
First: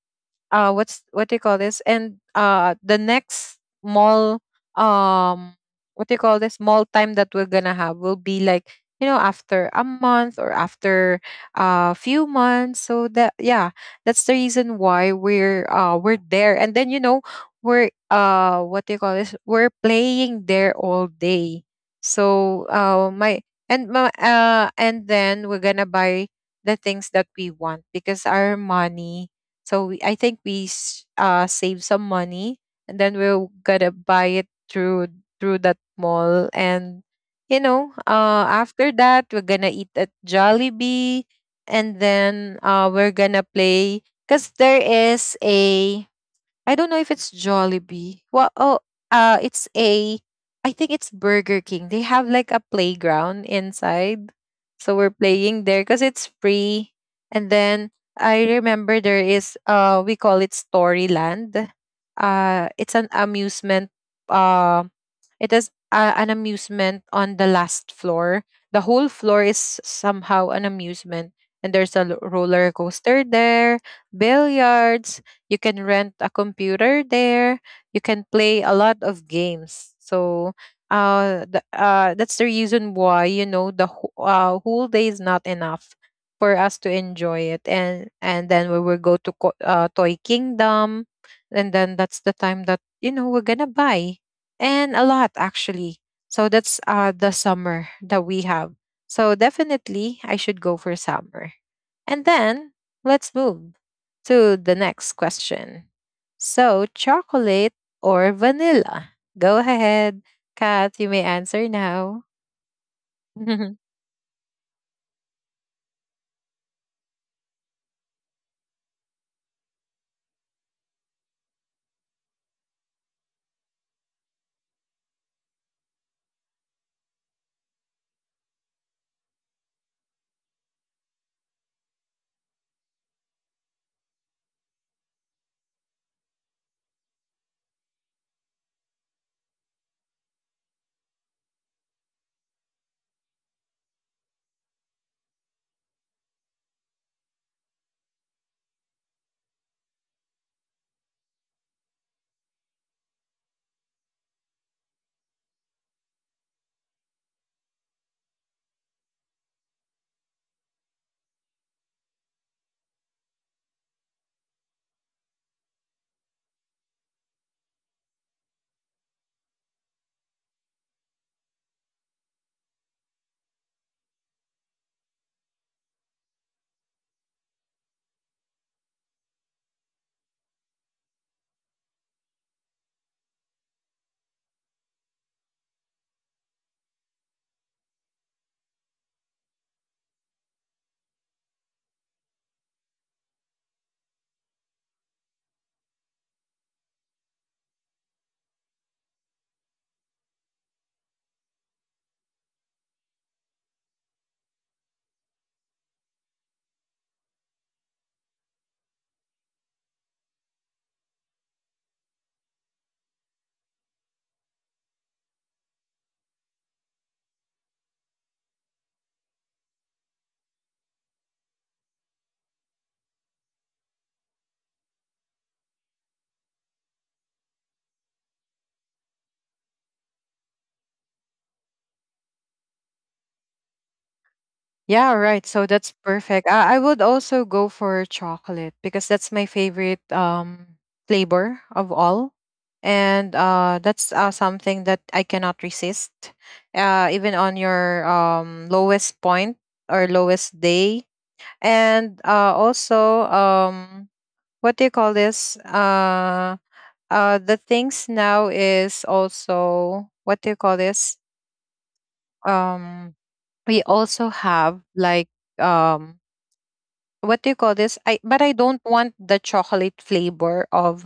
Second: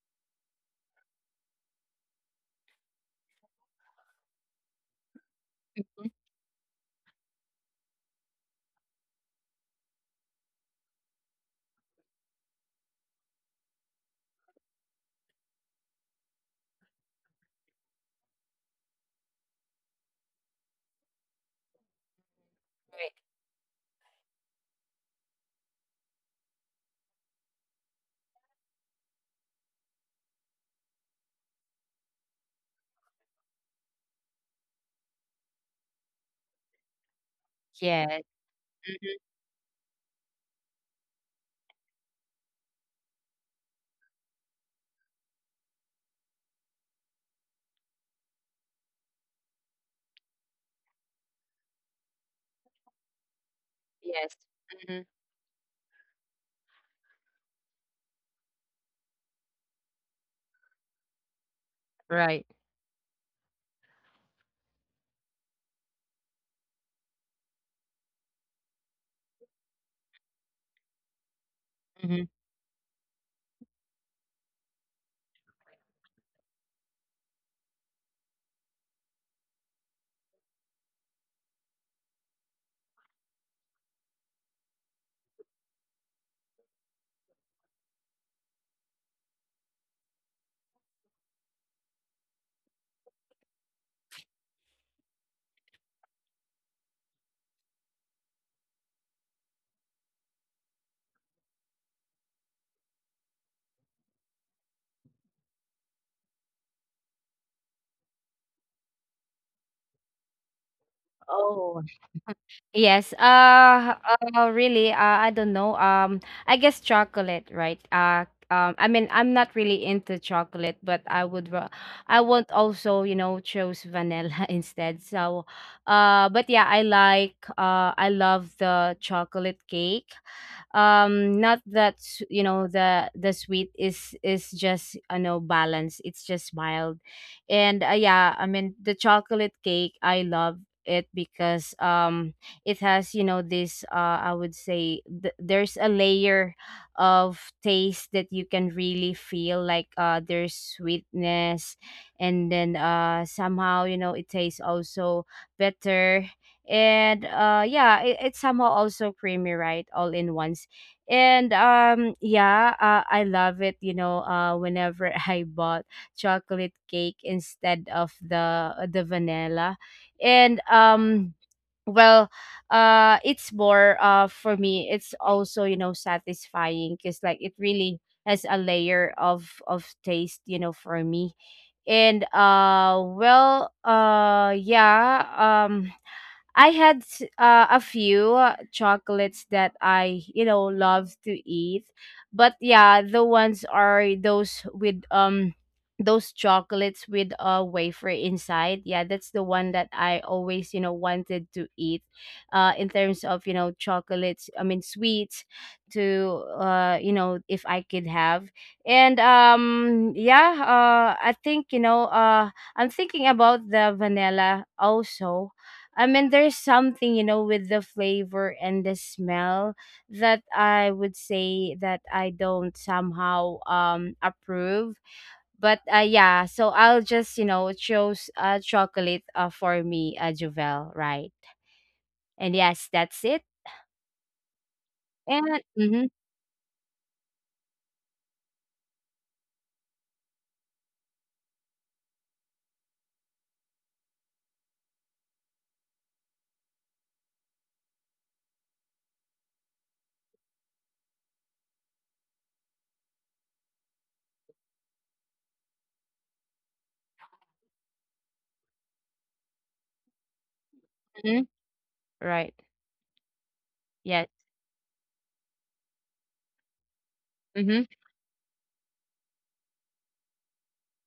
Speaker 1: uh what's, what do you call this, and the next mall, um
Speaker 2: Mhm.
Speaker 1: what do you call this, mall time that we're gonna have will be like, you know, after a month or after a few months. So that, yeah, that's the reason why we're there. And then, you know, we're what do you call this, we're playing there all day. So
Speaker 2: Right.
Speaker 1: my and my and then we're gonna buy the things that we want, because our money, so we, I think we, save some money, and then we're gonna buy it through that mall. And you know,
Speaker 2: Yes.
Speaker 1: after that, we're gonna eat at Jollibee. And then we're gonna play because there is a, I don't know if it's Jollibee. Well, oh, it's a. I think it's Burger King. They have like a playground inside,
Speaker 2: Yes.
Speaker 1: so
Speaker 2: Mhm.
Speaker 1: we're playing there because it's free. And then I remember there is, we call it Storyland.
Speaker 2: Right.
Speaker 1: It's an amusement. Uh, it is, an amusement on the last floor. The whole floor is somehow an amusement, and there's a
Speaker 2: Mhm.
Speaker 1: roller coaster there, billiards, you can rent a computer there. You can play a lot of games. So that's the reason why, you know, whole day is not enough for us to enjoy it. And then we will go to Toy Kingdom, and then that's the time that, you know, we're gonna buy, and a lot actually. So that's the summer that we have. So definitely I should go for summer. And then let's move to the next question. So, chocolate or vanilla? Go ahead, Kat, you may answer
Speaker 2: Oh.
Speaker 1: now.
Speaker 2: Yes. Uh, really, I don't know. I guess chocolate, right? I mean, I'm not really into chocolate, but I would, I want also, choose vanilla instead. So, but yeah, I like, I love the chocolate cake. Not that, the sweet is just, balance. It's just mild, and yeah, I mean, the chocolate cake, I love it because it has, this, I would say there's a layer of taste that you can really feel, like there's sweetness, and then somehow, it tastes also better, and yeah, it, it's somehow also creamy, right, all in once. And yeah, I love it, whenever I bought chocolate cake instead of the vanilla. And well It's more, for me it's also, satisfying, because like it really has a layer of taste, for me. And well Yeah, I had a few chocolates that I, love to eat. But yeah, the ones are those with those chocolates with a wafer inside. Yeah, that's the one that I always, wanted to eat. In terms of, chocolates, I mean sweets, to if I could have. And yeah, I think, I'm thinking about the vanilla also. I mean, there's something, with the flavor and the smell that I would say that I don't somehow approve. But yeah, so I'll just, choose chocolate, for me, Jovel, right? And yes, that's it.
Speaker 1: Yeah, right. So
Speaker 2: And
Speaker 1: that's
Speaker 2: mm-hmm.
Speaker 1: perfect. I would also go for chocolate because that's my favorite flavor of all. And that's, something that I cannot resist. Uh, even on your lowest point or lowest day. And also, what do you call this, the things now is also, what do you call this,
Speaker 2: Hmm. Right.
Speaker 1: um we
Speaker 2: Yes.
Speaker 1: also have like, um what do you call
Speaker 2: Mm-hmm.
Speaker 1: this, I, but I don't want the chocolate flavor of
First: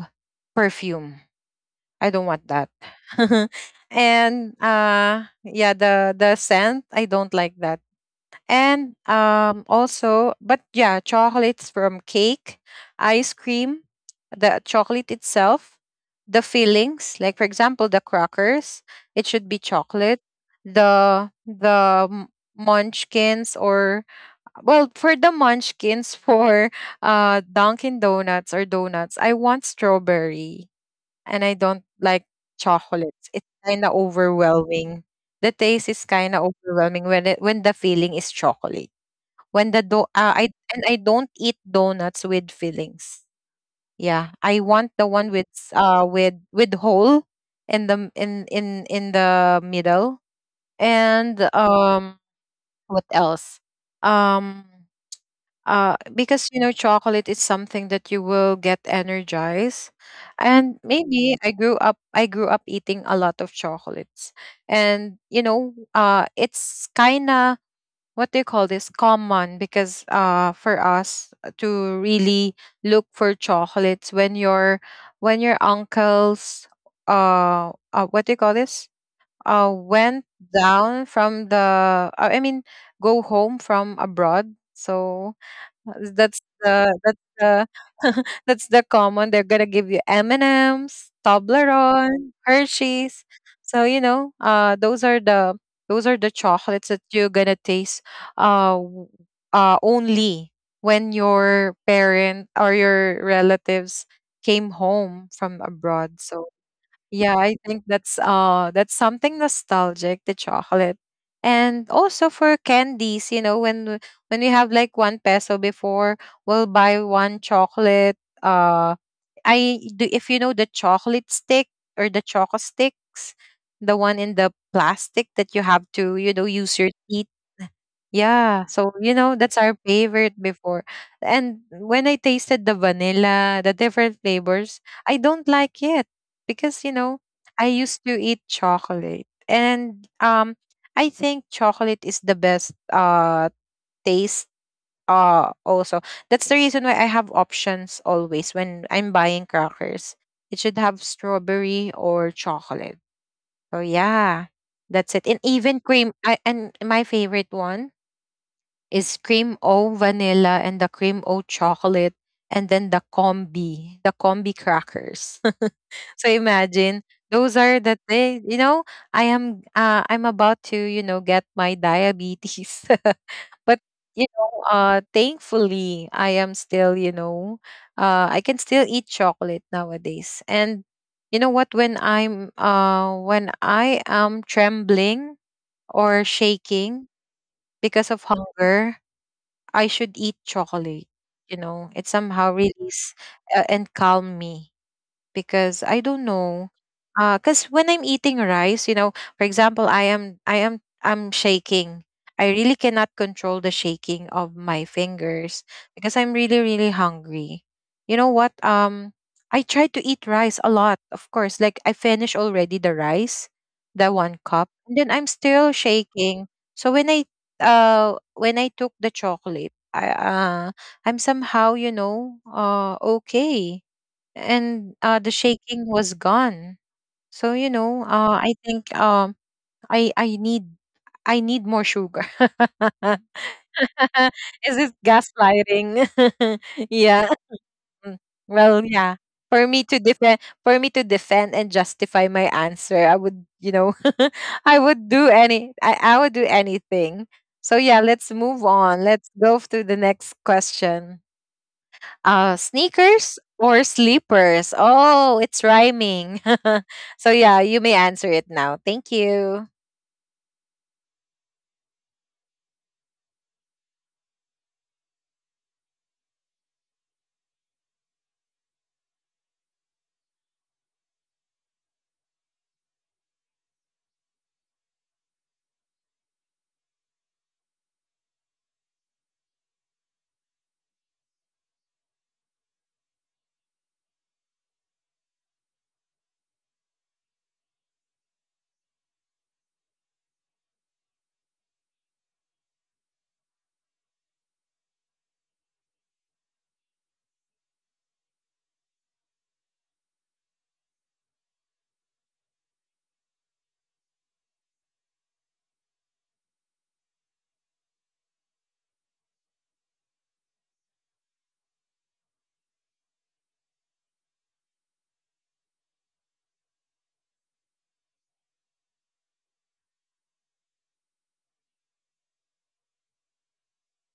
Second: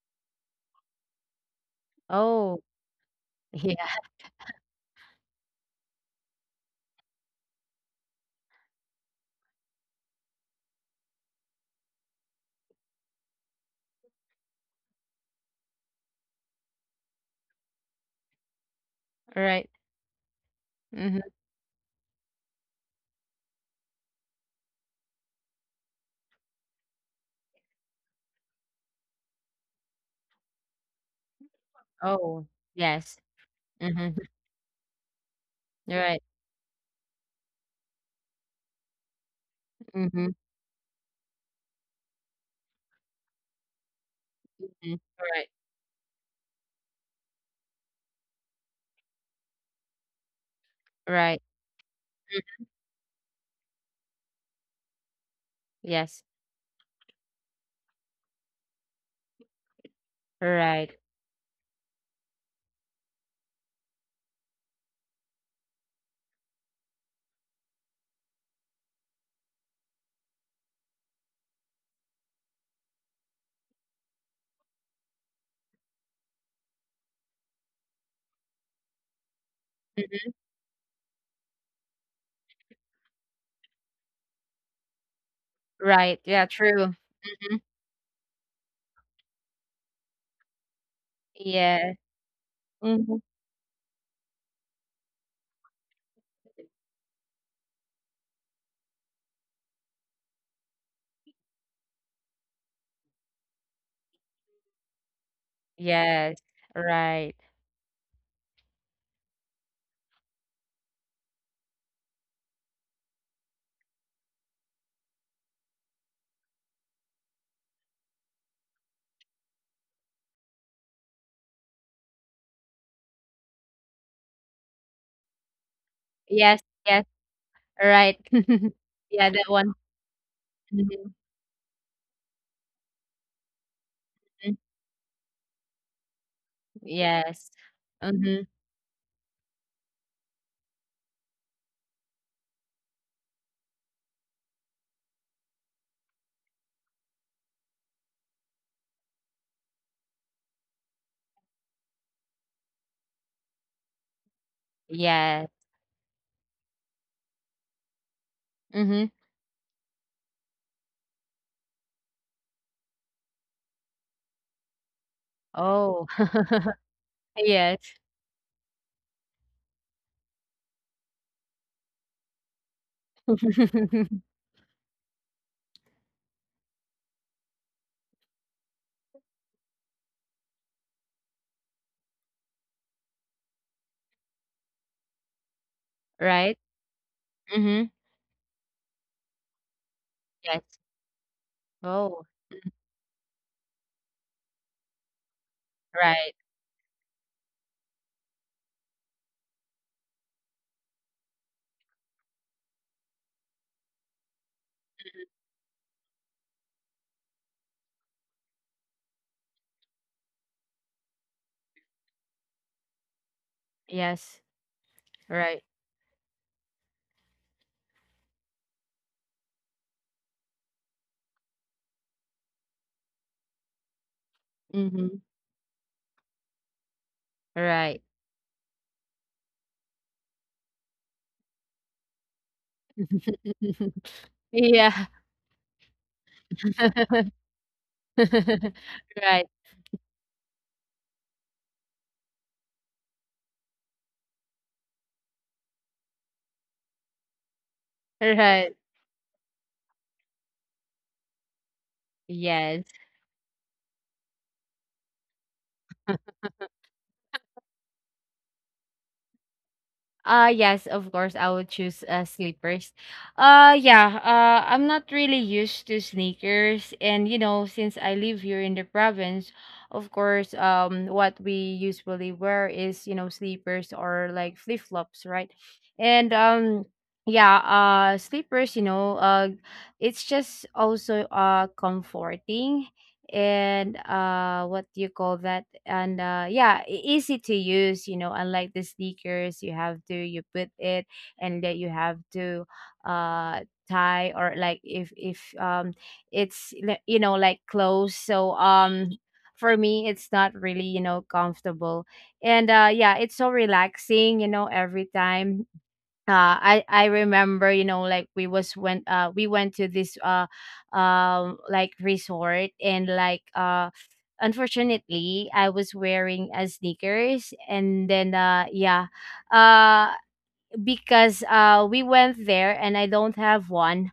Speaker 1: perfume, I don't want
Speaker 2: Oh.
Speaker 1: that.
Speaker 2: Yeah,
Speaker 1: And yeah, the scent, I don't like that. And also, but yeah, chocolates from cake, ice cream, the chocolate itself, the fillings, like for example, the crackers, it should be
Speaker 2: right.
Speaker 1: chocolate.
Speaker 2: Mm-hmm.
Speaker 1: The munchkins or, well, for the munchkins for Dunkin' Donuts or donuts, I want strawberry and I don't like
Speaker 2: Oh, yes.
Speaker 1: chocolates. It's kind of
Speaker 2: Mm-hmm.
Speaker 1: overwhelming. The taste is
Speaker 2: Right.
Speaker 1: kind of overwhelming when it when the filling is chocolate. When the do
Speaker 2: Mm-hmm.
Speaker 1: I, and I don't eat donuts with fillings. Yeah, I want
Speaker 2: Mm-hmm.
Speaker 1: the one
Speaker 2: Right.
Speaker 1: with with hole in the m- in the middle. And
Speaker 2: Right.
Speaker 1: what else? Um
Speaker 2: Yes.
Speaker 1: because you know, chocolate is something that you will get energized. And
Speaker 2: Right.
Speaker 1: maybe I grew up eating a lot of chocolates. And you know, it's kind of, what do you call this, common, because for us to really look for chocolates when your uncles, what do you call this, went down from the, I mean, go home from abroad. So
Speaker 2: Right,
Speaker 1: that's
Speaker 2: yeah,
Speaker 1: the,
Speaker 2: true. Mhm.
Speaker 1: that's the common. They're gonna give you M and M's,
Speaker 2: Yeah.
Speaker 1: Toblerone,
Speaker 2: Mhm.
Speaker 1: Hershey's. So you know, those are the, chocolates that you're gonna taste, uh, w- only when your parent or your relatives came home from abroad.
Speaker 2: Yes,
Speaker 1: So yeah,
Speaker 2: right.
Speaker 1: I think that's something nostalgic, the chocolate. And also for candies, you know, when we have like one peso before, we'll buy one chocolate. Uh I do, if you know, the chocolate stick or the choco sticks, the one in the plastic that you have to, you know,
Speaker 2: Yes,
Speaker 1: use your
Speaker 2: yes,
Speaker 1: teeth.
Speaker 2: right.
Speaker 1: Yeah, so you
Speaker 2: Yeah,
Speaker 1: know,
Speaker 2: that
Speaker 1: that's
Speaker 2: one.
Speaker 1: our favorite before.
Speaker 2: Mhm.
Speaker 1: And when I tasted the vanilla, the different
Speaker 2: Mm.
Speaker 1: flavors, I don't like it because you know,
Speaker 2: Yes.
Speaker 1: I used to eat
Speaker 2: Mhm.
Speaker 1: chocolate. And I think chocolate is the best taste. Also, that's the reason why I have options always when I'm buying crackers. It should have strawberry or chocolate. So yeah, that's it. And
Speaker 2: Yeah.
Speaker 1: even cream. I and my favorite one
Speaker 2: Mhm.
Speaker 1: is cream o vanilla and the cream o chocolate and then the combi crackers
Speaker 2: Oh.
Speaker 1: so imagine those are
Speaker 2: Yes.
Speaker 1: the they you know I'm about to get my diabetes, but thankfully I am still. I can still eat chocolate nowadays. And you know what when I am trembling or
Speaker 2: Right.
Speaker 1: shaking
Speaker 2: Mhm.
Speaker 1: because of hunger, I should eat
Speaker 2: Yes.
Speaker 1: chocolate. It
Speaker 2: Oh,
Speaker 1: somehow release, and calm me, because I don't
Speaker 2: right.
Speaker 1: know. Cause when I'm eating rice, for example, I'm shaking. I really cannot control the shaking of my fingers because I'm really hungry. You know what? I try to eat rice a lot, of course. Like I finish already the rice, the one
Speaker 2: Yes.
Speaker 1: cup, and then I'm
Speaker 2: Right.
Speaker 1: still shaking. So when I took the chocolate, I'm somehow okay, and
Speaker 2: Mhm.
Speaker 1: the shaking was gone. So
Speaker 2: Right.
Speaker 1: I think I I need I need more sugar. Is it
Speaker 2: Yeah.
Speaker 1: gaslighting? Yeah. Mm. Well, yeah.
Speaker 2: Right,
Speaker 1: For me to defend, for me to defend and justify my answer, I would, I would do any, I would do anything. So yeah, let's move
Speaker 2: right.
Speaker 1: on. Let's go to the next question.
Speaker 2: Yes.
Speaker 1: Sneakers or sleepers? Oh, it's rhyming. So yeah, you may answer it now. Thank you.
Speaker 2: Yes, of course I would choose slippers. Yeah, I'm not really used to sneakers, and you know, since I live here in the province, of course, what we usually wear is, you know, slippers or like flip-flops, right? And yeah, slippers, it's just also comforting, and what do you call that, and yeah, easy to use, you know, unlike the sneakers. You have to you put it, and that you have to uh tie, or like if you know, like clothes, so for me it's not really, you know, comfortable. And yeah, it's so relaxing, you know. Every time, I remember, you know, like we went to this like resort, and unfortunately I was wearing a sneakers, and then yeah, uh because we went there and I don't have one.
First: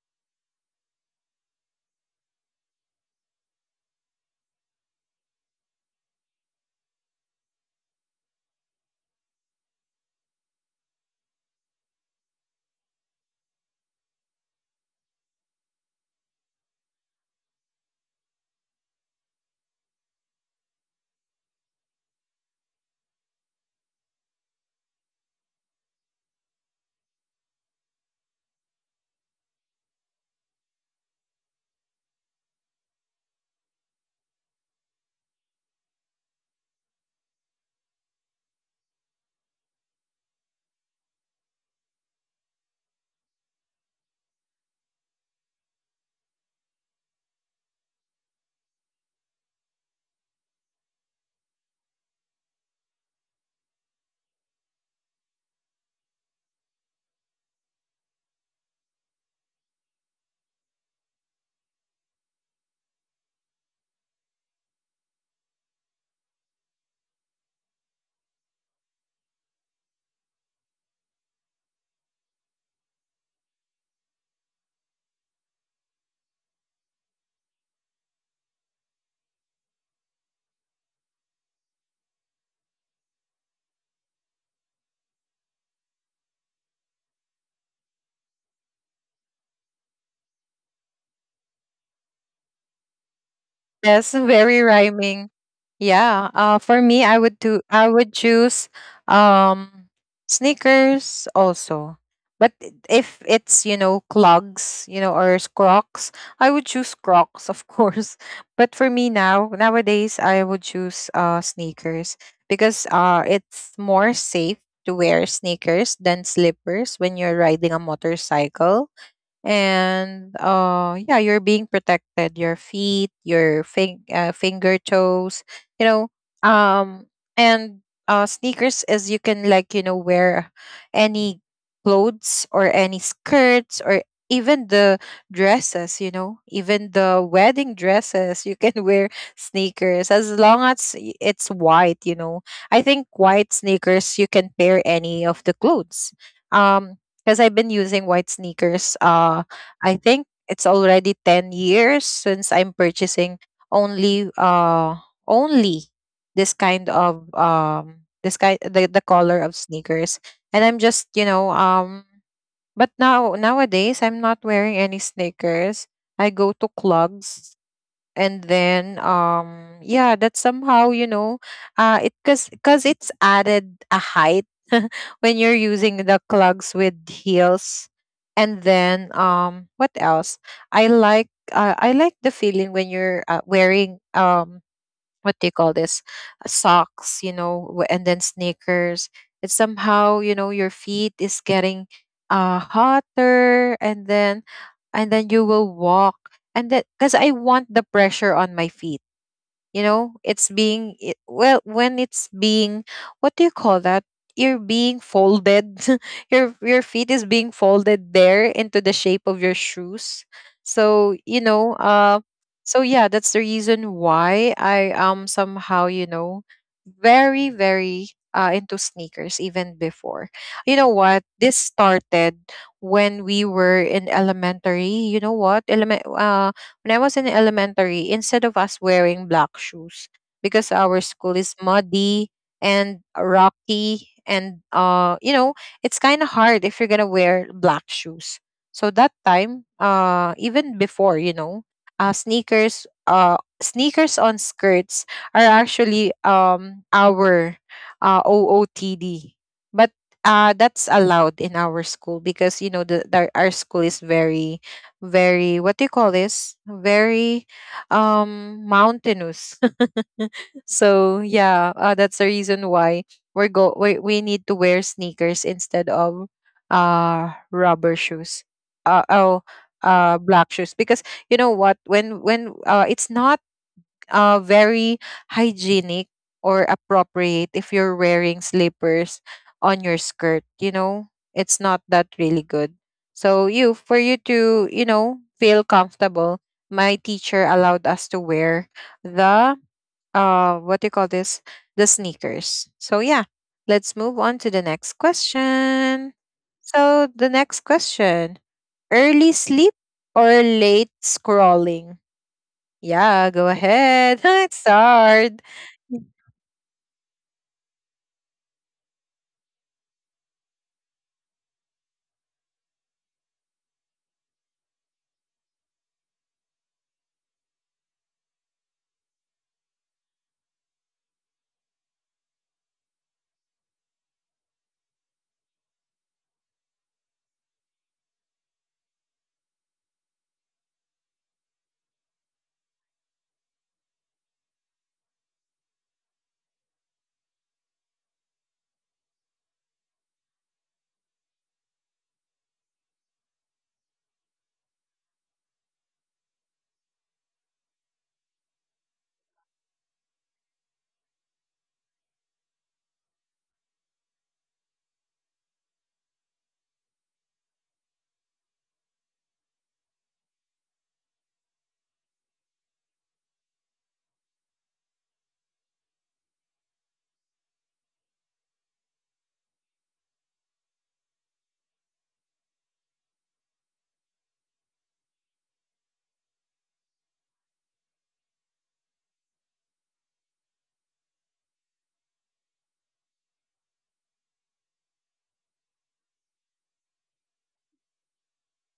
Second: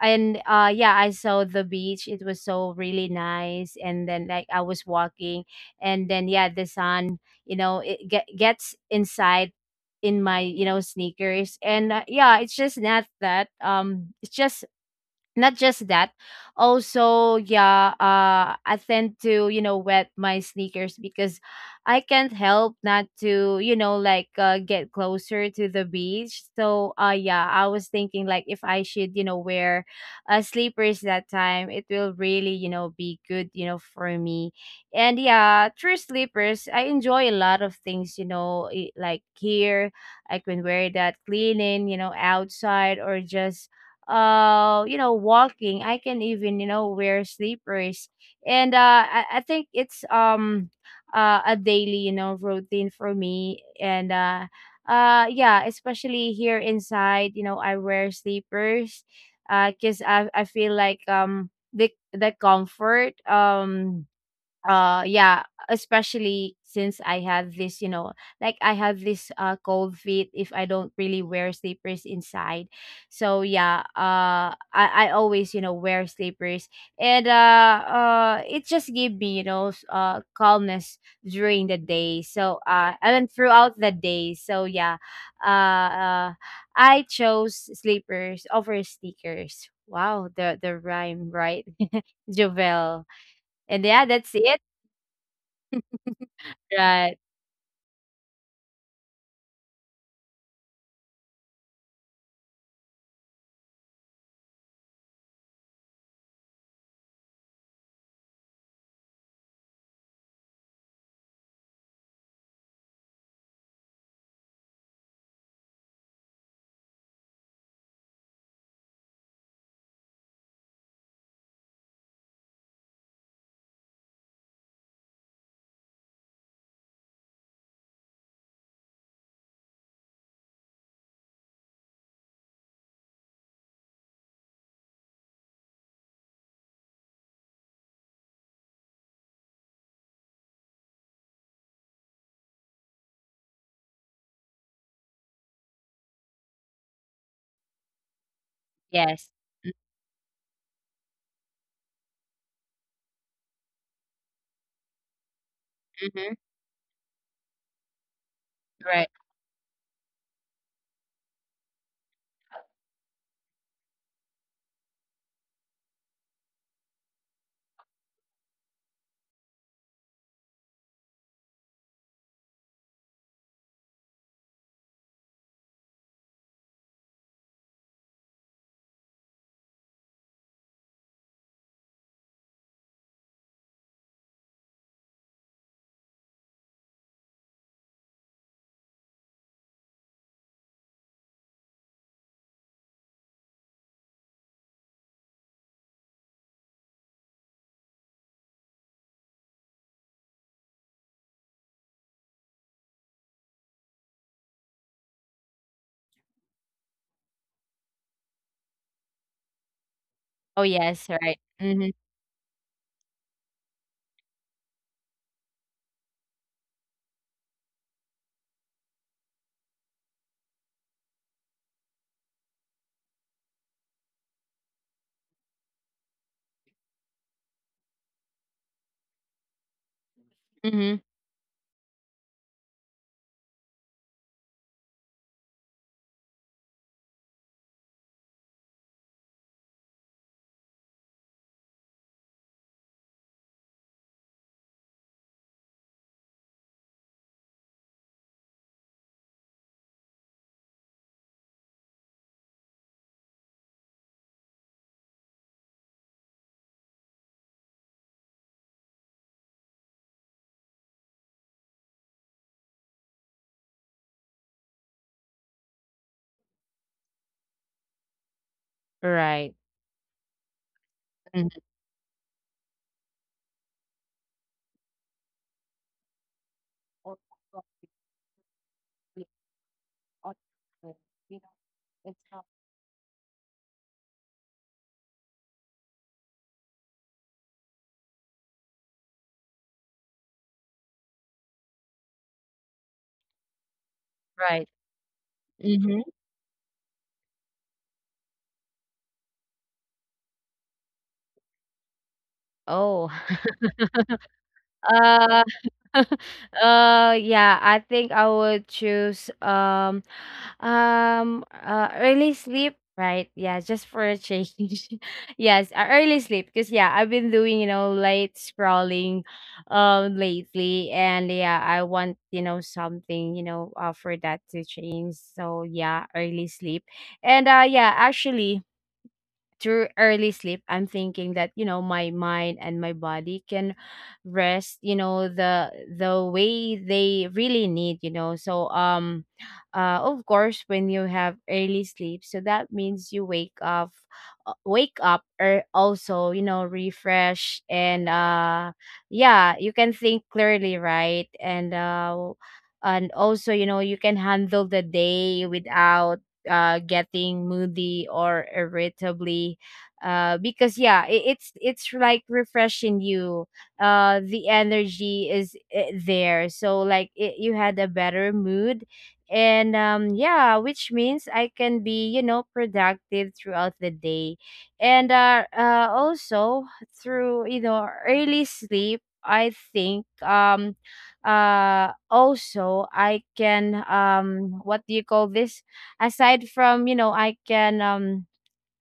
Speaker 2: And yeah, I saw the beach, it was so really nice, and then like I was walking, and then yeah, the sun, you know, it gets inside in my, you know, sneakers, and yeah, it's just not that it's just not just that. Also yeah, I tend to, you know, wet my sneakers because I can't help not to, you know, like get closer to the beach. So yeah, I was thinking, like if I should, you know, wear sleepers that time, it will really, you know, be good, you know, for me. And yeah, through sleepers I enjoy a lot of things, you know, like here I can wear that cleaning, you know, outside, or just you know walking, I can even, you know, wear sleepers. And I think it's a daily, you know, routine for me. And Yeah, especially here inside, you know, I wear sleepers, because I feel like the comfort, yeah, especially since I have this, you know, like I have this cold feet. If I don't really wear sleepers inside, so yeah, I always, you know, wear sleepers, and it just give me, you know, calmness during the day. So and throughout the day, so yeah, uh, uh I chose sleepers over sneakers. Wow, the rhyme, right, Jovel? And yeah,
Speaker 1: Yes,
Speaker 2: that's it.
Speaker 1: very rhyming. Yeah. For me,
Speaker 2: Right.
Speaker 1: I would do. I would choose um sneakers also. But if it's clogs, you know, or Crocs, I would choose Crocs, of course. But for me now, nowadays, I would choose sneakers, because it's more safe to wear sneakers than slippers when you're riding a motorcycle. And yeah, you're being protected, your feet, your finger toes, you know. Um and Sneakers is, you can like, wear any clothes or any skirts, or even the dresses, you know, even the wedding dresses. You can wear sneakers as long as it's white, you know. I think white sneakers you can pair any of the clothes. um because I've been using white sneakers.
Speaker 2: Yes.
Speaker 1: I think it's already 10 years since I'm purchasing only uh only
Speaker 2: Mhm.
Speaker 1: this kind of this kind, the
Speaker 2: Right.
Speaker 1: color of sneakers, and I'm just But now nowadays I'm not wearing any sneakers. I go to clogs, and then yeah, that somehow you know, it, because it's added a height when you're using the clogs with heels. And then what else? I like I like the feeling when you're wearing um, what do you call this, socks, you know, and then sneakers. It's somehow you know, your feet is getting hotter, and then you will walk, and then because I want the pressure on my feet, you know, it's being well, when it's being what do you call that, you're being folded. Your feet is being folded there into the shape of your shoes.
Speaker 2: Oh,
Speaker 1: So
Speaker 2: yes, right. Mhm.
Speaker 1: so yeah, that's the reason why I am somehow you know very very into sneakers, even before. You know what, this started when we were in elementary. You know what element. When I was in elementary, instead of us wearing black shoes, because our
Speaker 2: Mhm.
Speaker 1: school is muddy and rocky, and you know, it's kind of hard if you're gonna wear black shoes. So that time, even before, sneakers, sneakers on skirts are actually our ootd. But that's allowed in our school, because you know the our school is very very what do you call this, very mountainous. So yeah, that's the reason why we need to wear sneakers instead of rubber shoes, uh oh
Speaker 2: Right.
Speaker 1: black shoes, because you know
Speaker 2: Mhm.
Speaker 1: what, when it's not very hygienic or appropriate if you're wearing slippers on your skirt. You know, it's not that really good. So you, for you to, you know, feel comfortable, my teacher allowed us to wear the what do you call this, the sneakers. So yeah, let's move on to the
Speaker 2: Right.
Speaker 1: next
Speaker 2: Mhm.
Speaker 1: question. So the next question: early sleep or late scrolling?
Speaker 2: Oh.
Speaker 1: Yeah, go ahead. It's hard.
Speaker 2: Uh. Yeah, I think I would choose early sleep. Right. Yeah, just for a change. Yes, early sleep. Because yeah, I've been doing, you know, late scrolling, lately, and yeah, I want, you know, something, you know, for that to change. So yeah, early sleep. And yeah, actually, through early sleep, I'm thinking that, you know, my mind and my body can rest, you know, the way they really need, you know. So of course when you have early sleep, so that means you wake up, or also, you know, refresh. And yeah, you can think clearly, right. And and also, you know, you can handle the day without getting moody or irritably, because yeah, it's like refreshing you, the energy is there, so like it, you had a better mood. And yeah, which means I can be, you know, productive throughout the day. And also through, you know, early sleep, I think, also I can, what do you call this, aside from, you know, I can,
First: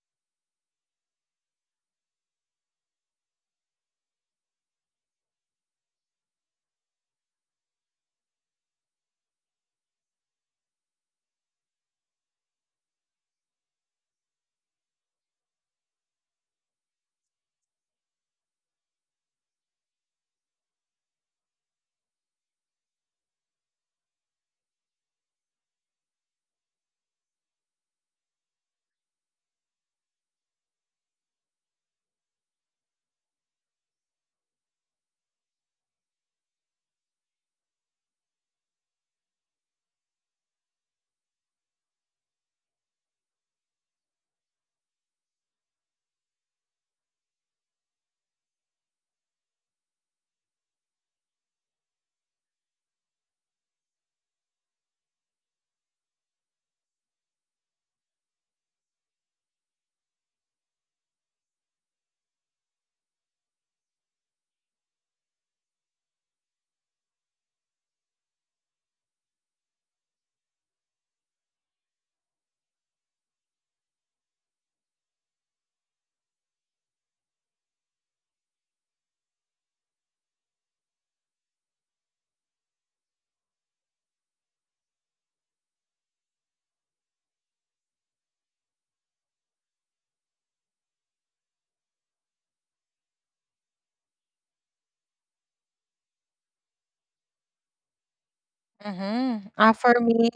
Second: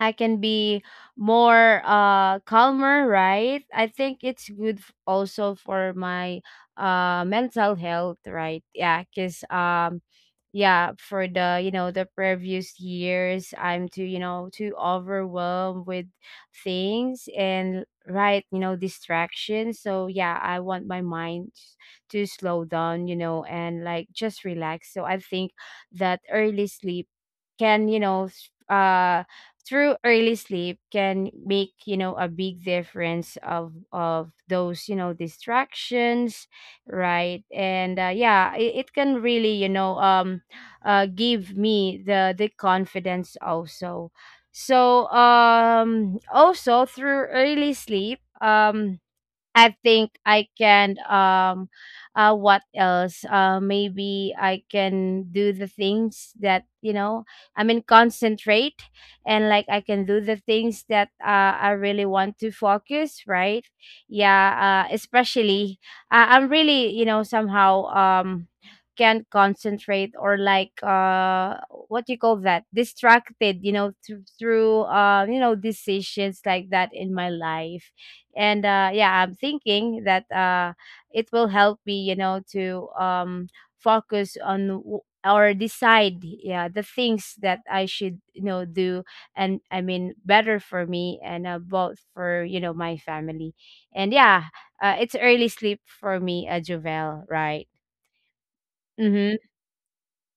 Speaker 2: I can be more calmer, right? I think it's good, also for my mental health, right? Yeah, cuz yeah, for the, you know, the previous years, I'm too, you know, too overwhelmed with things, and right, you know, distractions. So yeah, I want my mind to slow down, you know, and like just relax. So I think that early sleep can, through early sleep can make, you know, a big difference of those, you know, distractions, right. And yeah, it can really, you know, give me the confidence also. So also through early sleep, I think I can, what else? Maybe I can do the things that, you know, I mean concentrate, and like I can do the things that I really want to focus, right? Yeah, especially, I'm really, you know, somehow can't concentrate, or like what do you call that, distracted, you know, through you know, decisions like that in my life. And yeah, I'm thinking that, it will help me, you know, to focus on or decide yeah the things that I should, you know, do and I mean better for me, and both for, you know, my family. And yeah, it's early sleep for me, Jovel, right? Mm-hmm.
Speaker 1: Mm-hmm. For me,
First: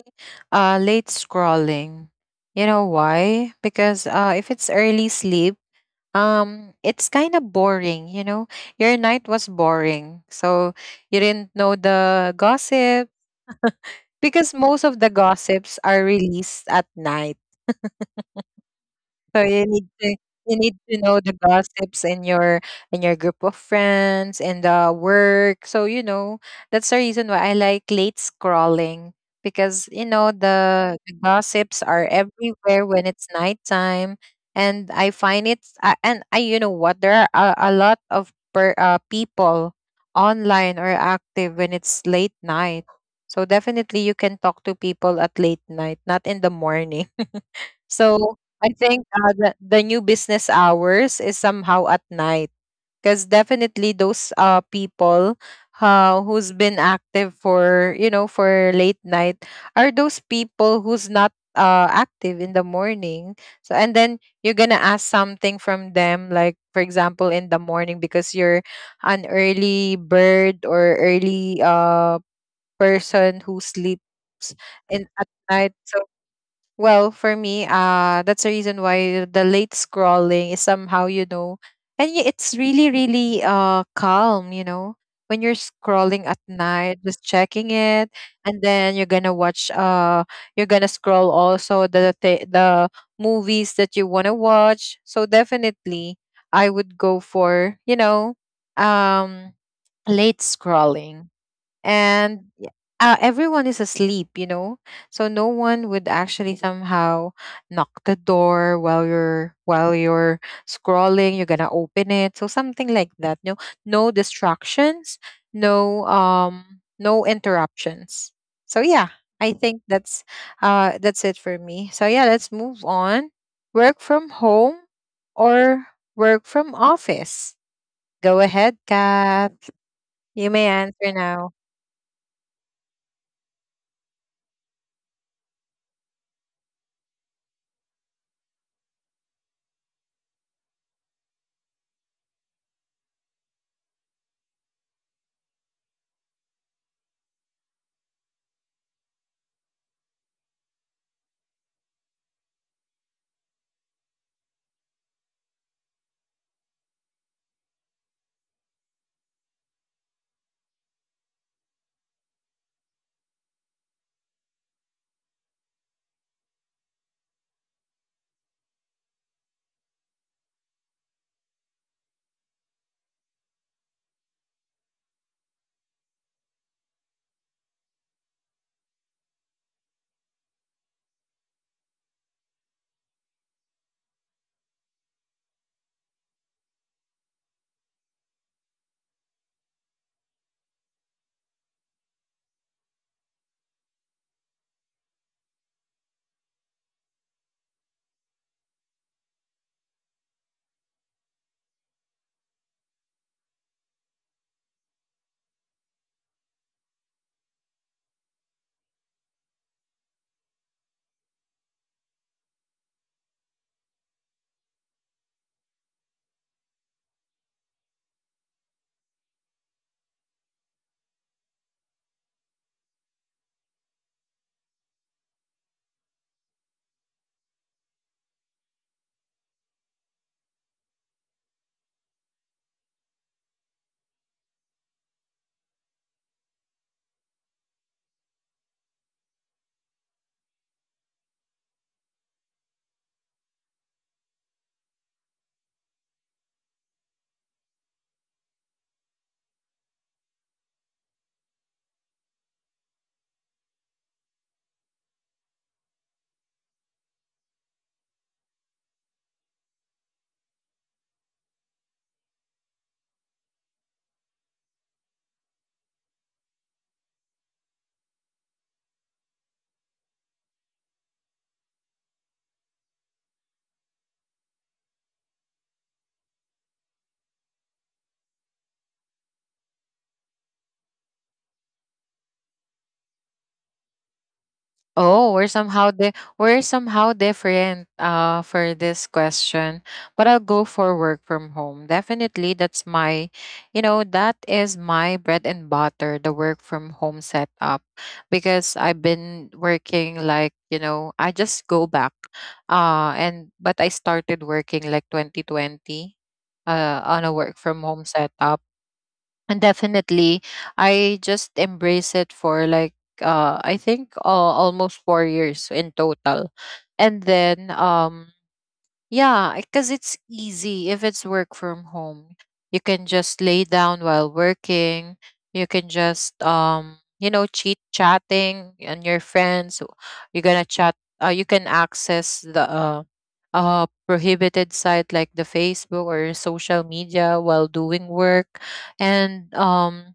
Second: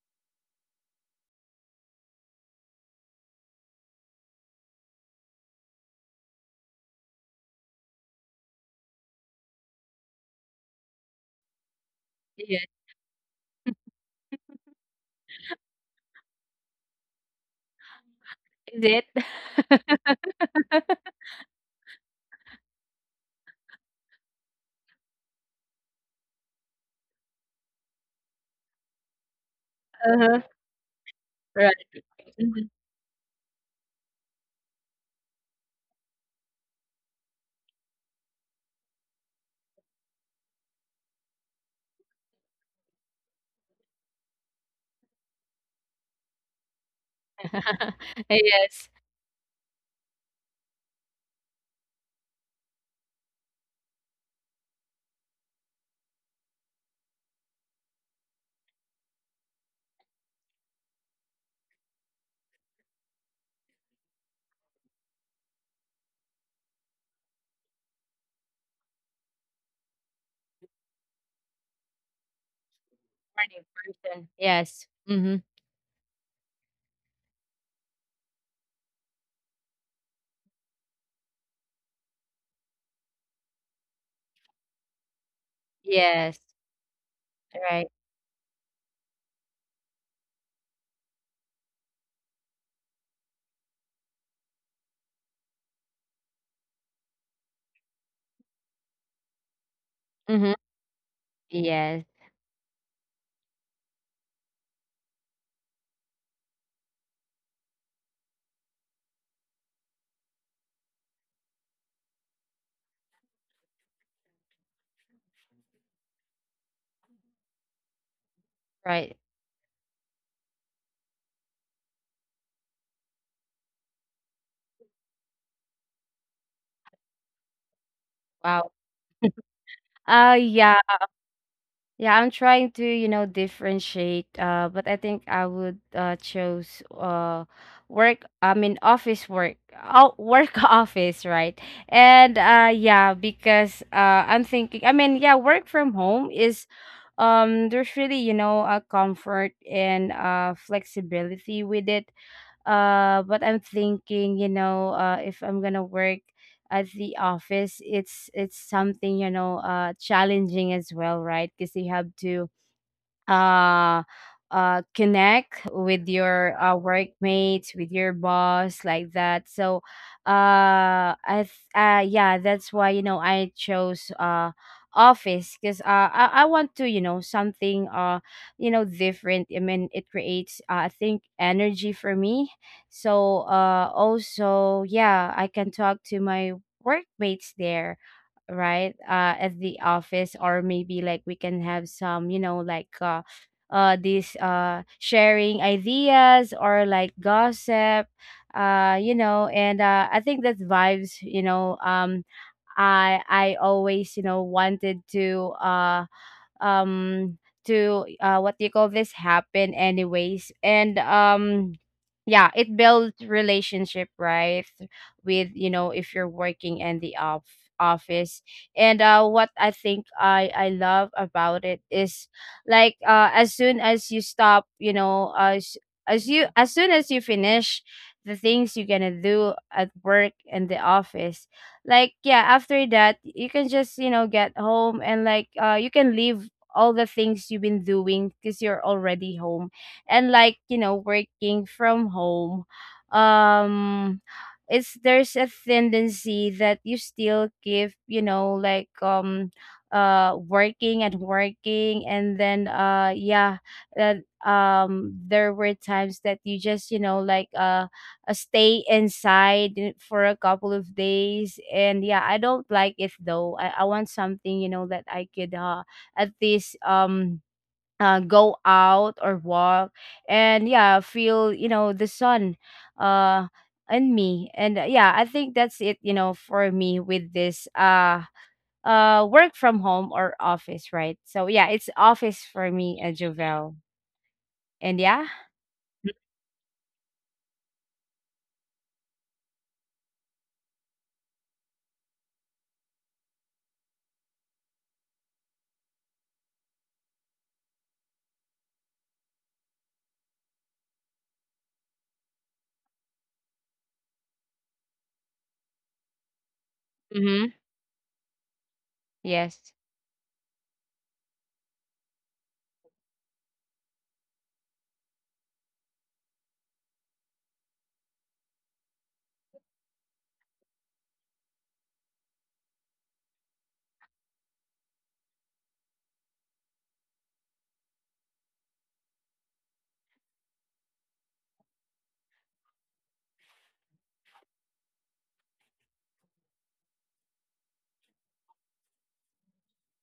Speaker 1: late scrolling. You know why? Because if it's early sleep, it's kind of boring. You know, your night was boring, so you didn't know the
Speaker 2: Yes.
Speaker 1: gossip because most of the gossips are released at night.
Speaker 2: Is it?
Speaker 1: So you need to know the gossips in your group of friends and the work. So you know that's the reason why I like late scrolling, because you know
Speaker 2: Uh-huh.
Speaker 1: the
Speaker 2: Right.
Speaker 1: gossips are
Speaker 2: Mhm.
Speaker 1: everywhere when it's nighttime. And I find it and I you know what, there are a lot of people online or active when it's late night. So definitely you can talk to people at late night, not in the morning. So I think
Speaker 2: Yes.
Speaker 1: the new business hours is somehow at night, because definitely those people who's been active for, you know, for late night are those people who's not active in the morning. So, and then you're going to ask something from them, like, for example, in the morning, because you're an early bird or early person who
Speaker 2: Morning
Speaker 1: sleeps
Speaker 2: person, yes.
Speaker 1: in at
Speaker 2: Mm-hmm.
Speaker 1: night. So well, for me, that's the reason why the late scrolling is somehow, you know, and it's really, really calm, you know, when you're scrolling at
Speaker 2: Yes.
Speaker 1: night, just checking
Speaker 2: Right.
Speaker 1: it, and then you're gonna scroll also the movies that you wanna watch. So definitely I would go for, you know, um late
Speaker 2: Mm-hmm.
Speaker 1: scrolling.
Speaker 2: Yes.
Speaker 1: And everyone is asleep, you know, so no one would actually somehow knock the door while you're scrolling. You're gonna open it, so something like that. No, no distractions, no interruptions. So yeah,
Speaker 2: Right.
Speaker 1: I think that's it for me. So yeah, let's move on. Work from home or work from office. Go ahead,
Speaker 2: Wow.
Speaker 1: Kat. You may
Speaker 2: Yeah.
Speaker 1: answer now.
Speaker 2: Yeah, I'm trying to, you know, differentiate. But I think I would choose work, I mean office work. Oh, work office, right? And yeah, because I'm thinking, I mean, yeah, work from home is, there's really, you know, a comfort and flexibility with it. But I'm thinking, you know, if I'm gonna work at the office, it's something, you know, challenging as well, right? Because you have to uh connect with your workmates, with your boss, like that. So yeah, that's why, you know, I chose office, because I want to, you know, something you know, different. I mean, it creates, I think, energy for me. So also, yeah, I can talk to my workmates there, right? At the office, or maybe like we can have some, you know, like these, sharing ideas or like gossip, you know. And I think that vibes, you know. I always, you know, wanted to um what do you call this, happen anyways. And yeah, it builds relationship, right? With, you know, if you're working in the office. And what I think I love about it is, like as soon as you stop, you know, as soon as you finish the things you're gonna do at work in the office. Like yeah, after that you can just, you know, get home, and like you can leave all the things you've been doing, because you're already home. And like, you know, working from home, um it's, there's a tendency that you still give, you know, like working and working. And then yeah, that there were times that you just, you know, like stay inside for a couple of days. And yeah, I don't like it though. I want something, you know, that I could at least go out or walk, and yeah, feel, you know, the sun uh in me. And yeah, I think that's it, you know, for me with this work from home or office, right? So yeah, it's office for me, Jovel. And yeah.
Speaker 1: Oh, we're somehow we're somehow different for this question. But I'll go for work from home. Definitely that's my you know, that is my bread and butter, the work from home setup. Because I've been working like, you know, I just go back. And but I started working like 2020 on a
Speaker 2: Mm-hmm.
Speaker 1: work from home setup. And
Speaker 2: Yes.
Speaker 1: definitely I just embrace it for like I think almost 4 years in total. And then yeah, because it's easy if it's work from home. You can just lay down while working. You can just you know, cheat chatting and your friends. You're gonna chat. You can access the prohibited site like the Facebook or social media while doing work. And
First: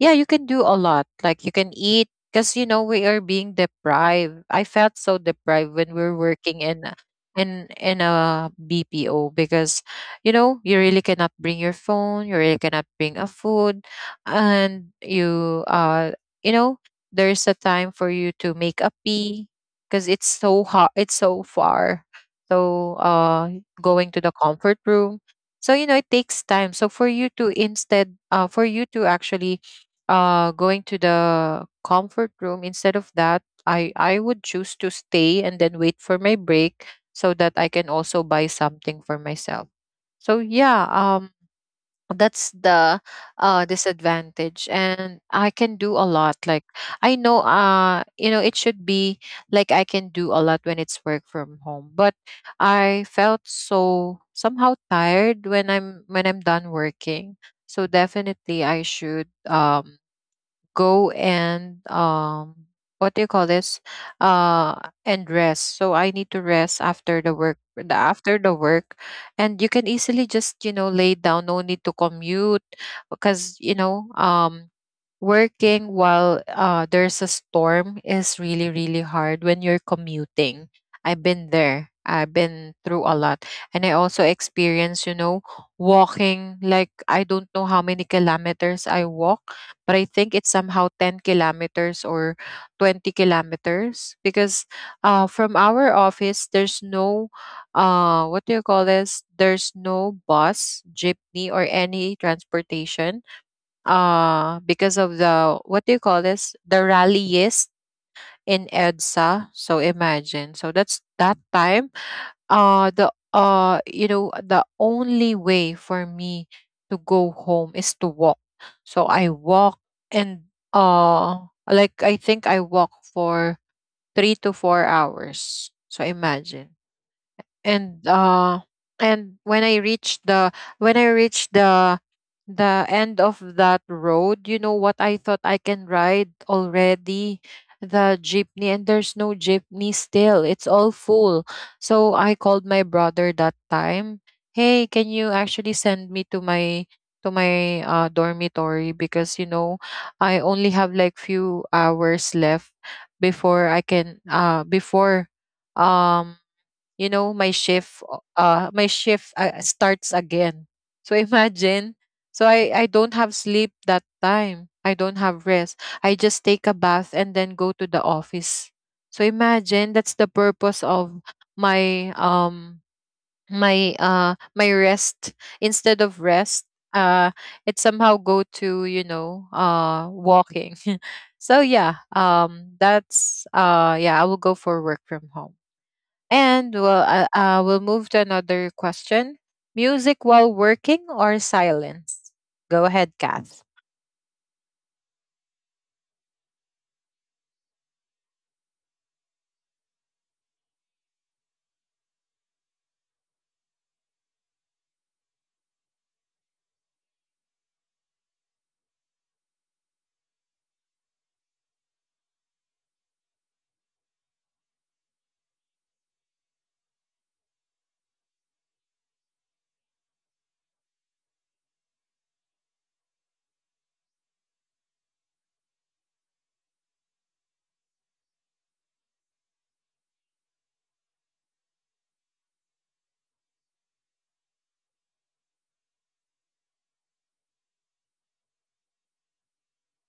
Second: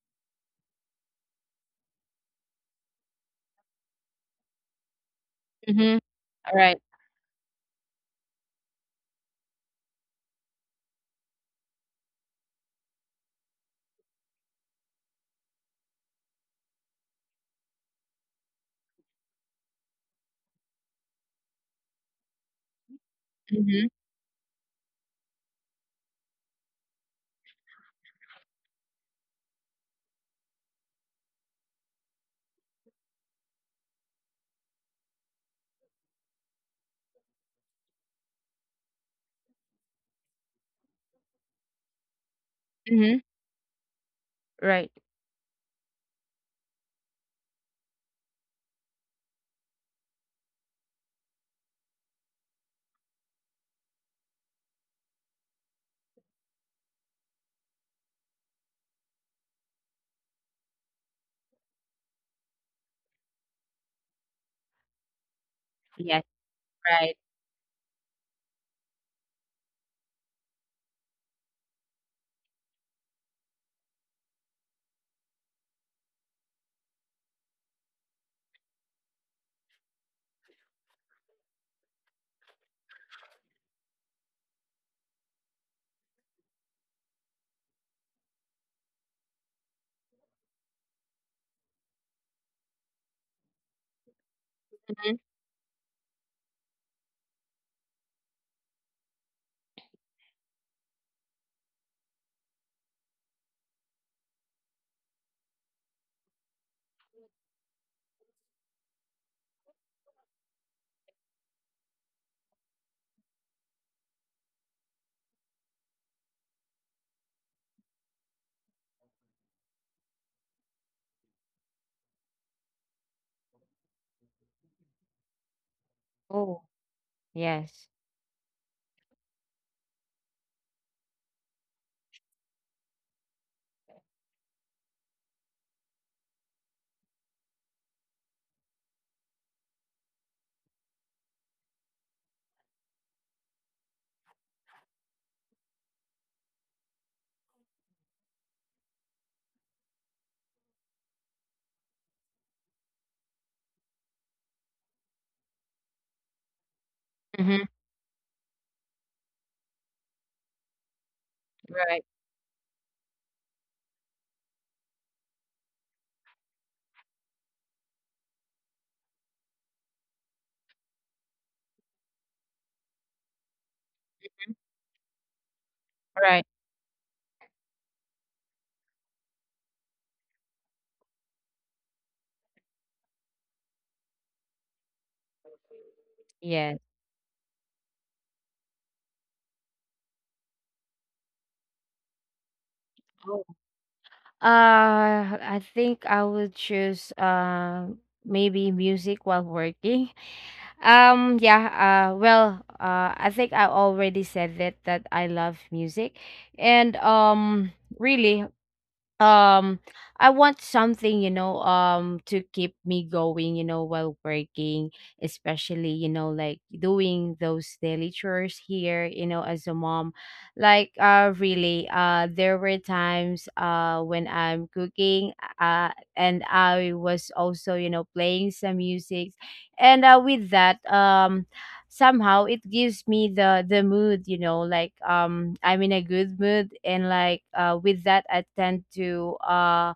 Speaker 1: yeah, you can do a lot. Like you can eat, because you know we are being deprived. I felt so deprived when
Speaker 2: Mm-hmm.
Speaker 1: we we're
Speaker 2: All
Speaker 1: working
Speaker 2: right.
Speaker 1: in a BPO, because you know you really cannot bring your phone, you really cannot bring a food, and you know there's a time for you to make a pee, because it's so hot, it's so far. So
Speaker 2: Mm-hmm.
Speaker 1: going to the comfort room. So you know it takes time. So for you to instead, for you to actually going to the comfort room, instead of that I would choose to stay and then wait for my break, so that I can also buy something for myself. So yeah, that's the
Speaker 2: Mm-hmm.
Speaker 1: disadvantage,
Speaker 2: Right.
Speaker 1: and I can do a lot. Like, I know it should be like, I can do a lot when it's work from home, but I felt so somehow tired when I'm done working. So definitely I should go and, what do you call this, uh and rest. So I need to
Speaker 2: Yes.
Speaker 1: rest after the
Speaker 2: Right.
Speaker 1: work, the work. And you can easily just, you know, lay down, no need to commute, because, working while, there's a storm is really really hard when you're commuting. I've been there, I've been through a lot, and I also experienced, you know, walking, like, I don't know how many kilometers I walk, but I think it's somehow 10 kilometers or 20 kilometers, because
Speaker 2: Mm-hmm.
Speaker 1: from our office there's no, what do you call this, there's no bus, jeepney, or any transportation, because of the, what do you call this, the rallyist in Edsa. So imagine. So that's that time, the you know, the only way for me to go home is to walk. So I walk, and, uh like, I think I walk for 3 to 4 hours, so imagine.
Speaker 2: Oh.
Speaker 1: And
Speaker 2: Yes.
Speaker 1: when I reached when i reached the the end of that road, you know what I thought, I can ride already the jeepney, and there's no jeepney still, it's all full. So I called my brother that time, hey, can you actually send me to my, to my dormitory, because, you know, I only have like few hours left before I can, before um you know,
Speaker 2: Mm-hmm.
Speaker 1: my shift, starts again. So imagine.
Speaker 2: Right.
Speaker 1: So I don't have sleep that time, I don't have rest, I just take a bath and then go to the office. So imagine, that's the purpose of my um my rest. Instead of
Speaker 2: Right.
Speaker 1: rest, uh it somehow go to, you know, walking. So yeah, that's, yeah, I will go for work from home, and
Speaker 2: Yes.
Speaker 1: we'll move to another question. Music while working or silence? Go ahead, Kath.
Speaker 2: I think I would choose maybe music while working. Yeah, well, I think I already said that I love music. And really, um I want something, you know, to keep me going, you know, while working, especially, you know, like doing those daily chores here, you know, as a mom. Like really, there were times when I'm cooking, uh and I was also, you know, playing some music. And with that, somehow it gives me the mood, you know, like I'm in a good mood. And like with that, I tend to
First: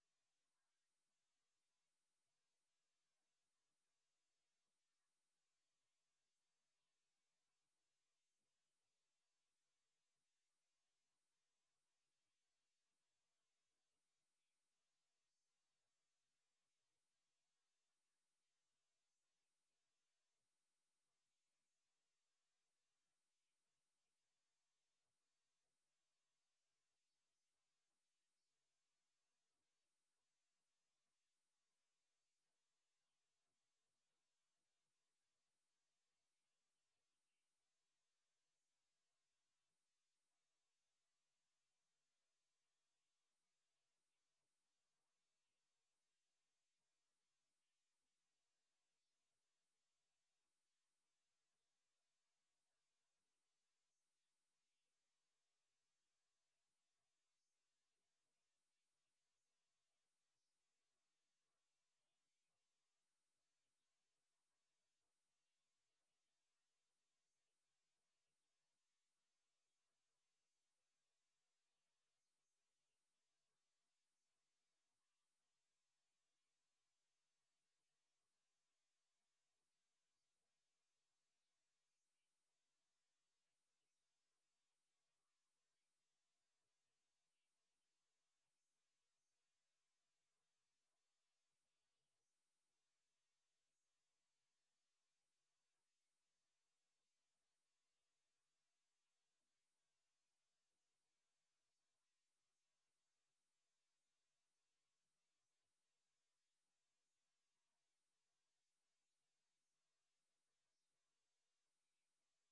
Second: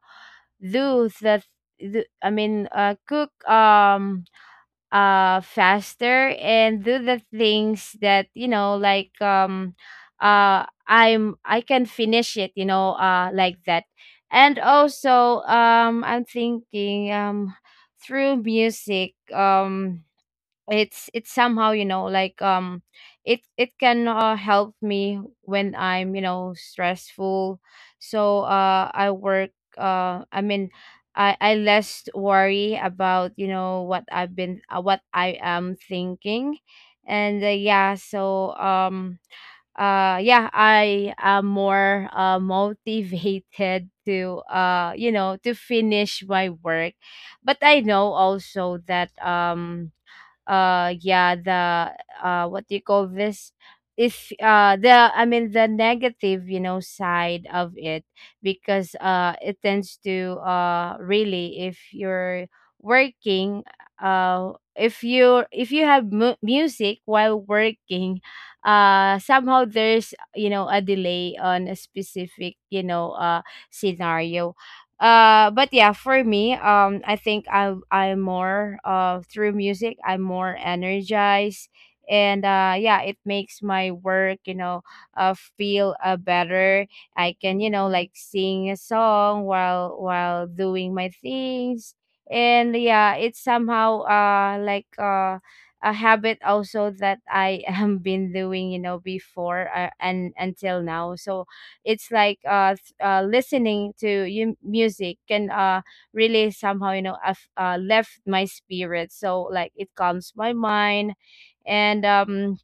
Speaker 2: do the I mean cook, faster, and do the things that, you know, like I can finish it, you know, like that. And also, I'm thinking, through music, it's, it's somehow, you know, like, it can help me when I'm, you know, stressful. So I work, I mean, I less worry about, you know, what I've been what I am thinking. And yeah, so yeah, I am more motivated to you know, to finish my work. But I know also that yeah, the what do you call this, if the I mean the negative, you know, side of it. Because it tends to really, if you're working, if you have music while working, somehow there's, you know, a delay on a specific, you know, scenario. But yeah, for me, I think I'm more, through music, I'm more energized. And yeah, it makes my work, you know, feel better. I can, you know, like sing a song while doing my things. And yeah, it's somehow like a habit also that I am been doing, you know, before, and until now. So it's like, listening to you music can really somehow, you know, I've, left my spirit, so like it calms my mind. And um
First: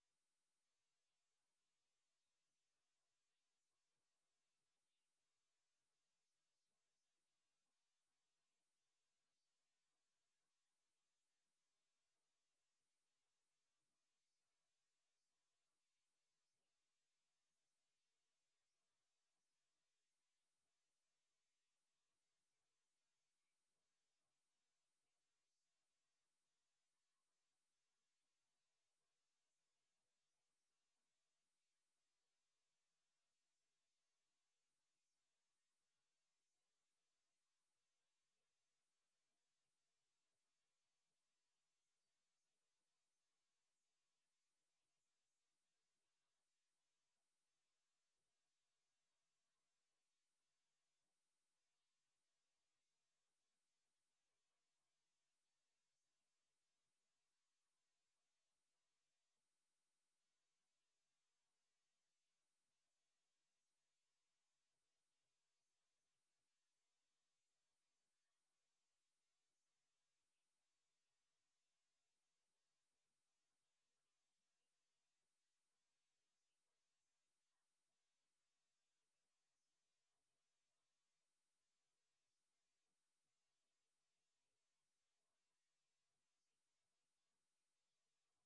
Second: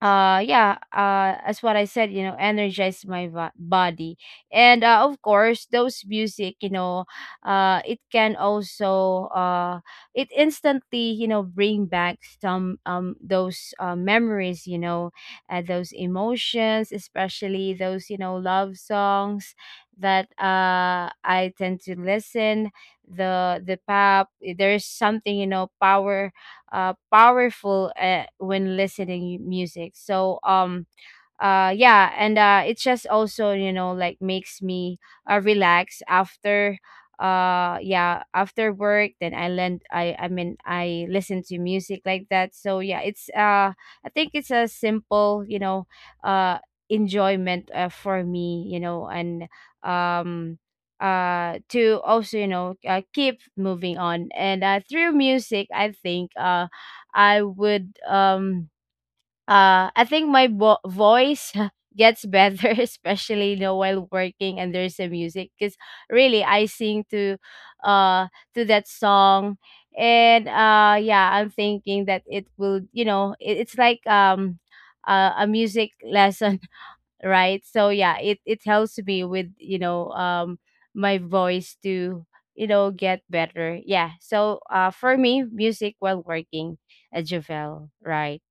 Speaker 2: uh yeah, as what I said, you know, energize my body. And of course those music, you know, it can also it instantly, you know, bring back some those, memories, you know, those emotions, especially those, you know, love songs that I tend to listen. The pop, eh, there's something, you know, power, powerful, when listening music. So yeah. And it just also, you know, like makes me relax after, yeah, after work. Then I lend I mean I listen to music like that. So yeah, it's I think it's a simple, you know, uh enjoyment, for me, you know. And um to also, you know, keep moving on. And through music, I think I would, I think my voice gets better especially, you know, while working and there's a music, because really I sing to, uh that song. And yeah, I'm thinking that it will, you know, it's like, a music lesson. Right? So yeah, it helps me with, you know, my voice to, you know, get better. Yeah, so for me, music while working at Javel, right?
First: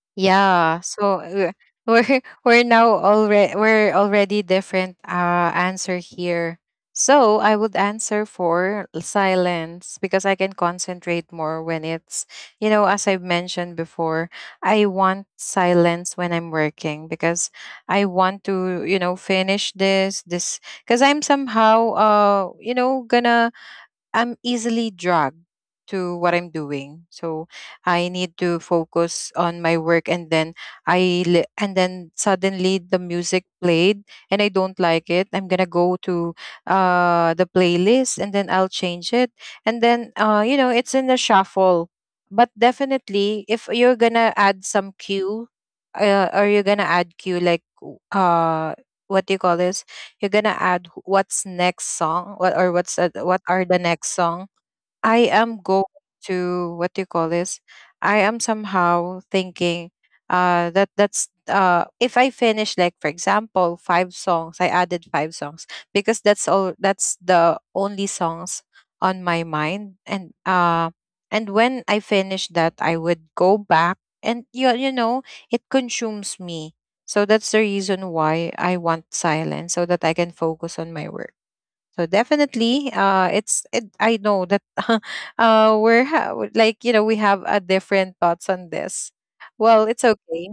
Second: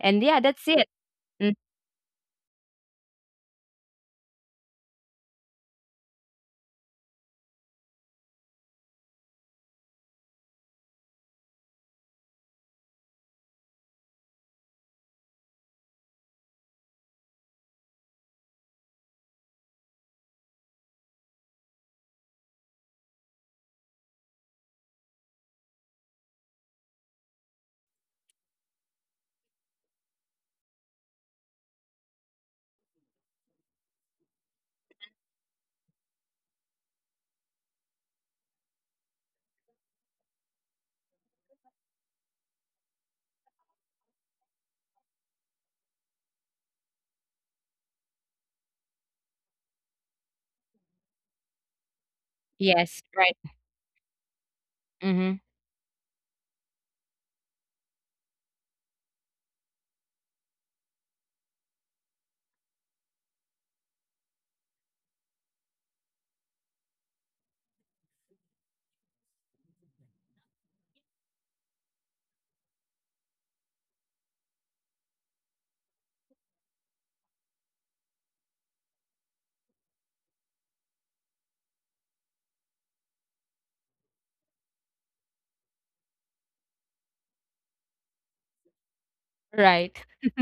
Speaker 2: And yeah, that's
Speaker 1: Yeah,
Speaker 2: it.
Speaker 1: so
Speaker 2: Mm.
Speaker 1: we're now already we're already different answer here. So I would answer for silence because I can concentrate more when it's, you know, as I've mentioned before, I want silence when I'm working, because I want to, you know, finish this because I'm somehow, you know, gonna, I'm easily dragged to what I'm doing. So I need to focus on my work, and then suddenly the music played and I don't like it. I'm going to go to the playlist and then I'll change it, and then, you know, it's in the shuffle. But definitely, if you're going to add some cue, or you're going to add cue, like, what do you call this? You're gonna add, what's next song, what's,
Speaker 2: Yes, right.
Speaker 1: what are the next song, I
Speaker 2: Mhm.
Speaker 1: am going to, what do you call this? I am somehow thinking that's, if I finish, like, for example, five songs, I added five songs, because that's all, that's the only songs on my mind. And when I finish that, I would go back, and you know, it consumes me. So that's the reason why I want silence, so that I can focus on my work. So definitely, I know that, like, you know, we have a different thoughts on this. Well, it's
Speaker 2: Right.
Speaker 1: okay.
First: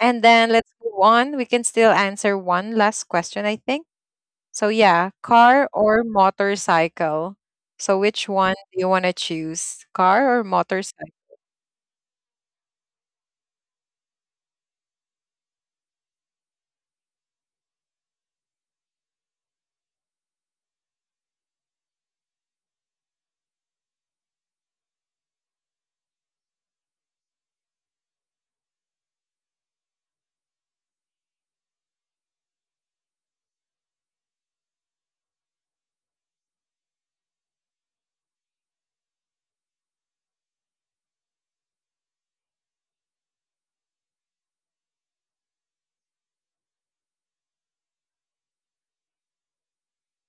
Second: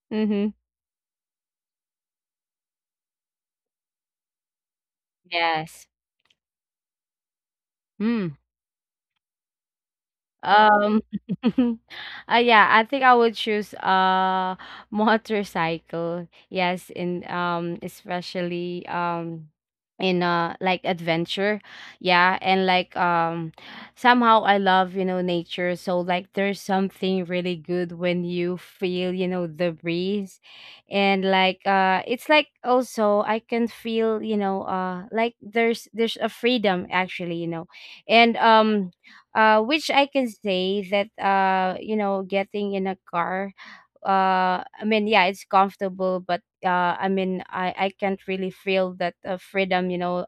Speaker 1: And then
Speaker 2: Mm-hmm.
Speaker 1: let's move on. We can still answer one last question, I think. So yeah, car
Speaker 2: Yes.
Speaker 1: or motorcycle. So which
Speaker 2: Hmm.
Speaker 1: one do you want to choose, car or
Speaker 2: Um,
Speaker 1: motorcycle?
Speaker 2: uh, yeah, I think I would choose motorcycle. Yes, in especially in like adventure. Yeah, and like somehow I love, you know, nature. So like there's something really good when you feel, you know, the breeze. And like it's like also I can feel, you know, like there's a freedom actually, you know. And which I can say that, you know, getting in a car, I mean, yeah, it's comfortable, but I mean, I can't really feel that freedom, you know,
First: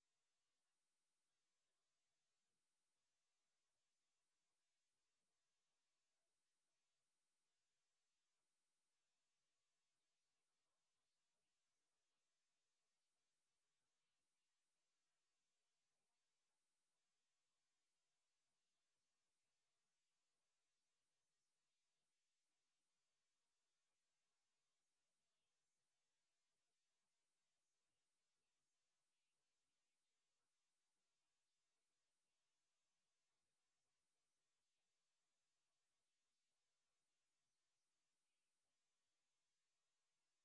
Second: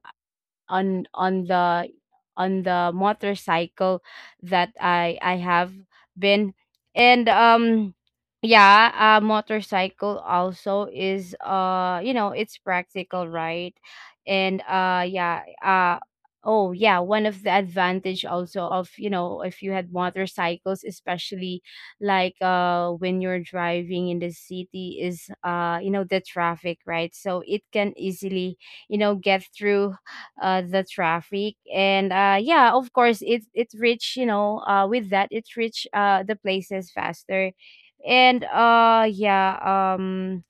Speaker 2: on the motorcycle that I have been. And yeah, a motorcycle also is, you know, it's practical, right? And yeah. Oh yeah, one of the advantage also of, you know, if you had motorcycles, especially like when you're driving in the city, is you know, the traffic, right? So it can easily, you know, get through the traffic. And yeah, of course it's rich, you know, with that it's rich, the places faster. And yeah. um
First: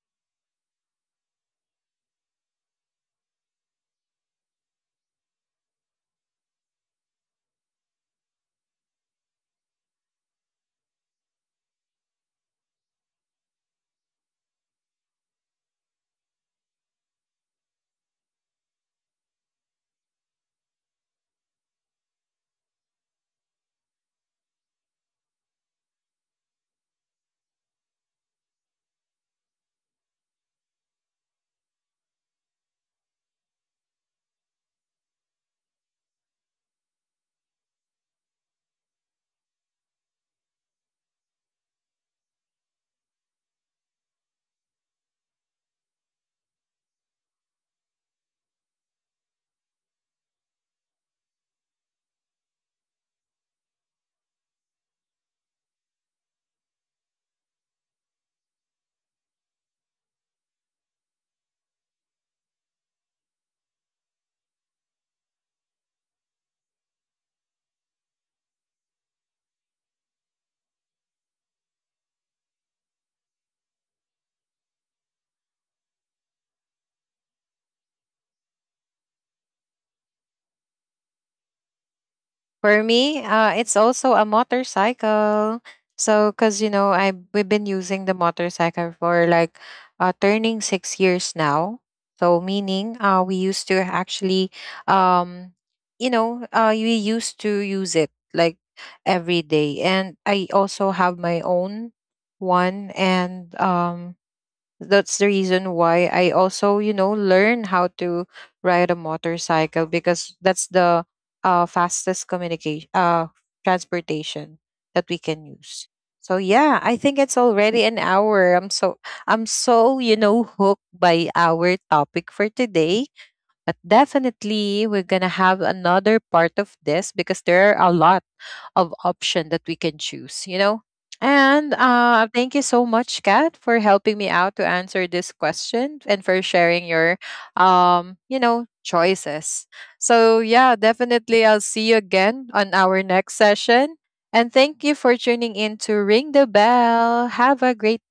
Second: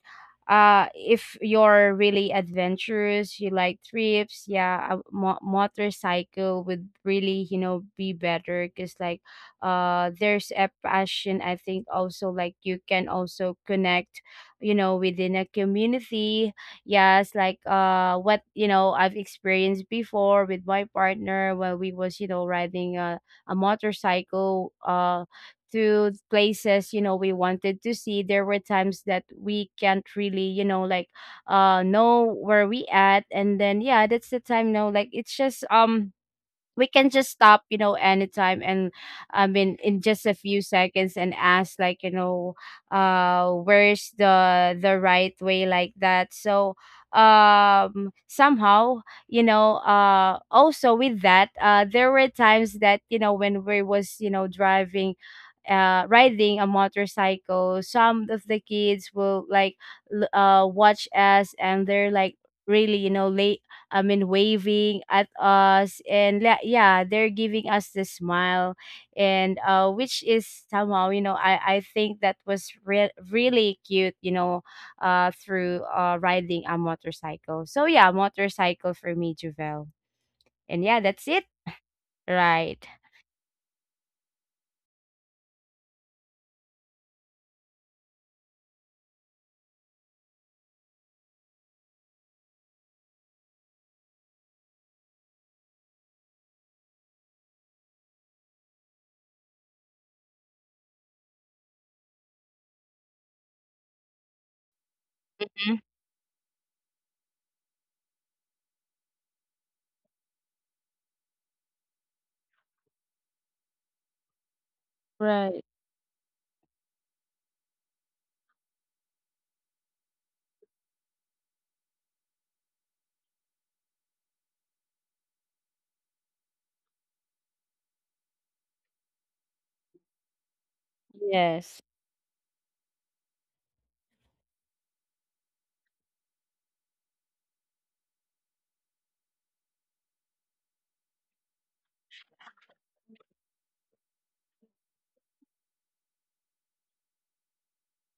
Speaker 2: uh If you're really adventurous, you like trips, yeah, a motorcycle would really, you know, be better. Because like there's a passion, I think also, like you can also connect, you know, within a community. Yes, like what, you know, I've experienced before with my partner when we was, you know, riding a motorcycle to places, you know, we wanted to see. There were times that we can't really, you know, like know where we at. And then yeah, that's the time, no, like it's just we can just stop, you know, anytime. And I mean, in just a few seconds, and ask, like, you know, where's the right way, like that. So somehow, you know, also with that, there were times that, you know, when we was, you know, driving, riding a motorcycle, some of the kids will like watch us, and they're like really, you know, late. I mean, waving at us, and yeah, they're giving us the smile, and which is somehow, you know, I think that was really cute, you know, through riding a motorcycle. So yeah, motorcycle for me, Juvel. And yeah, that's it, right?
Speaker 1: For me, it's also a motorcycle. So, cause, you know, I, we've been using the motorcycle for like, turning 6 years now. So, meaning, we used to actually, um, you know, we used to use it like every day, and I also have my own one, and, that's the reason
Speaker 2: Mhm.
Speaker 1: why I also, you know, learn how to ride a motorcycle, because that's the, fastest transportation that we can
Speaker 2: Right.
Speaker 1: use. So yeah, I think it's already an hour. I'm so, you know, hooked by our topic for today. But definitely, we're going to have another part of this, because there are a lot of options that we can choose, you know? And
Speaker 2: Yes.
Speaker 1: thank you so much, Kat, for helping me out to answer this question and for sharing your, you know, choices. So yeah, definitely I'll see you again on our next session. And thank you for tuning in to Ring the Bell. Have a great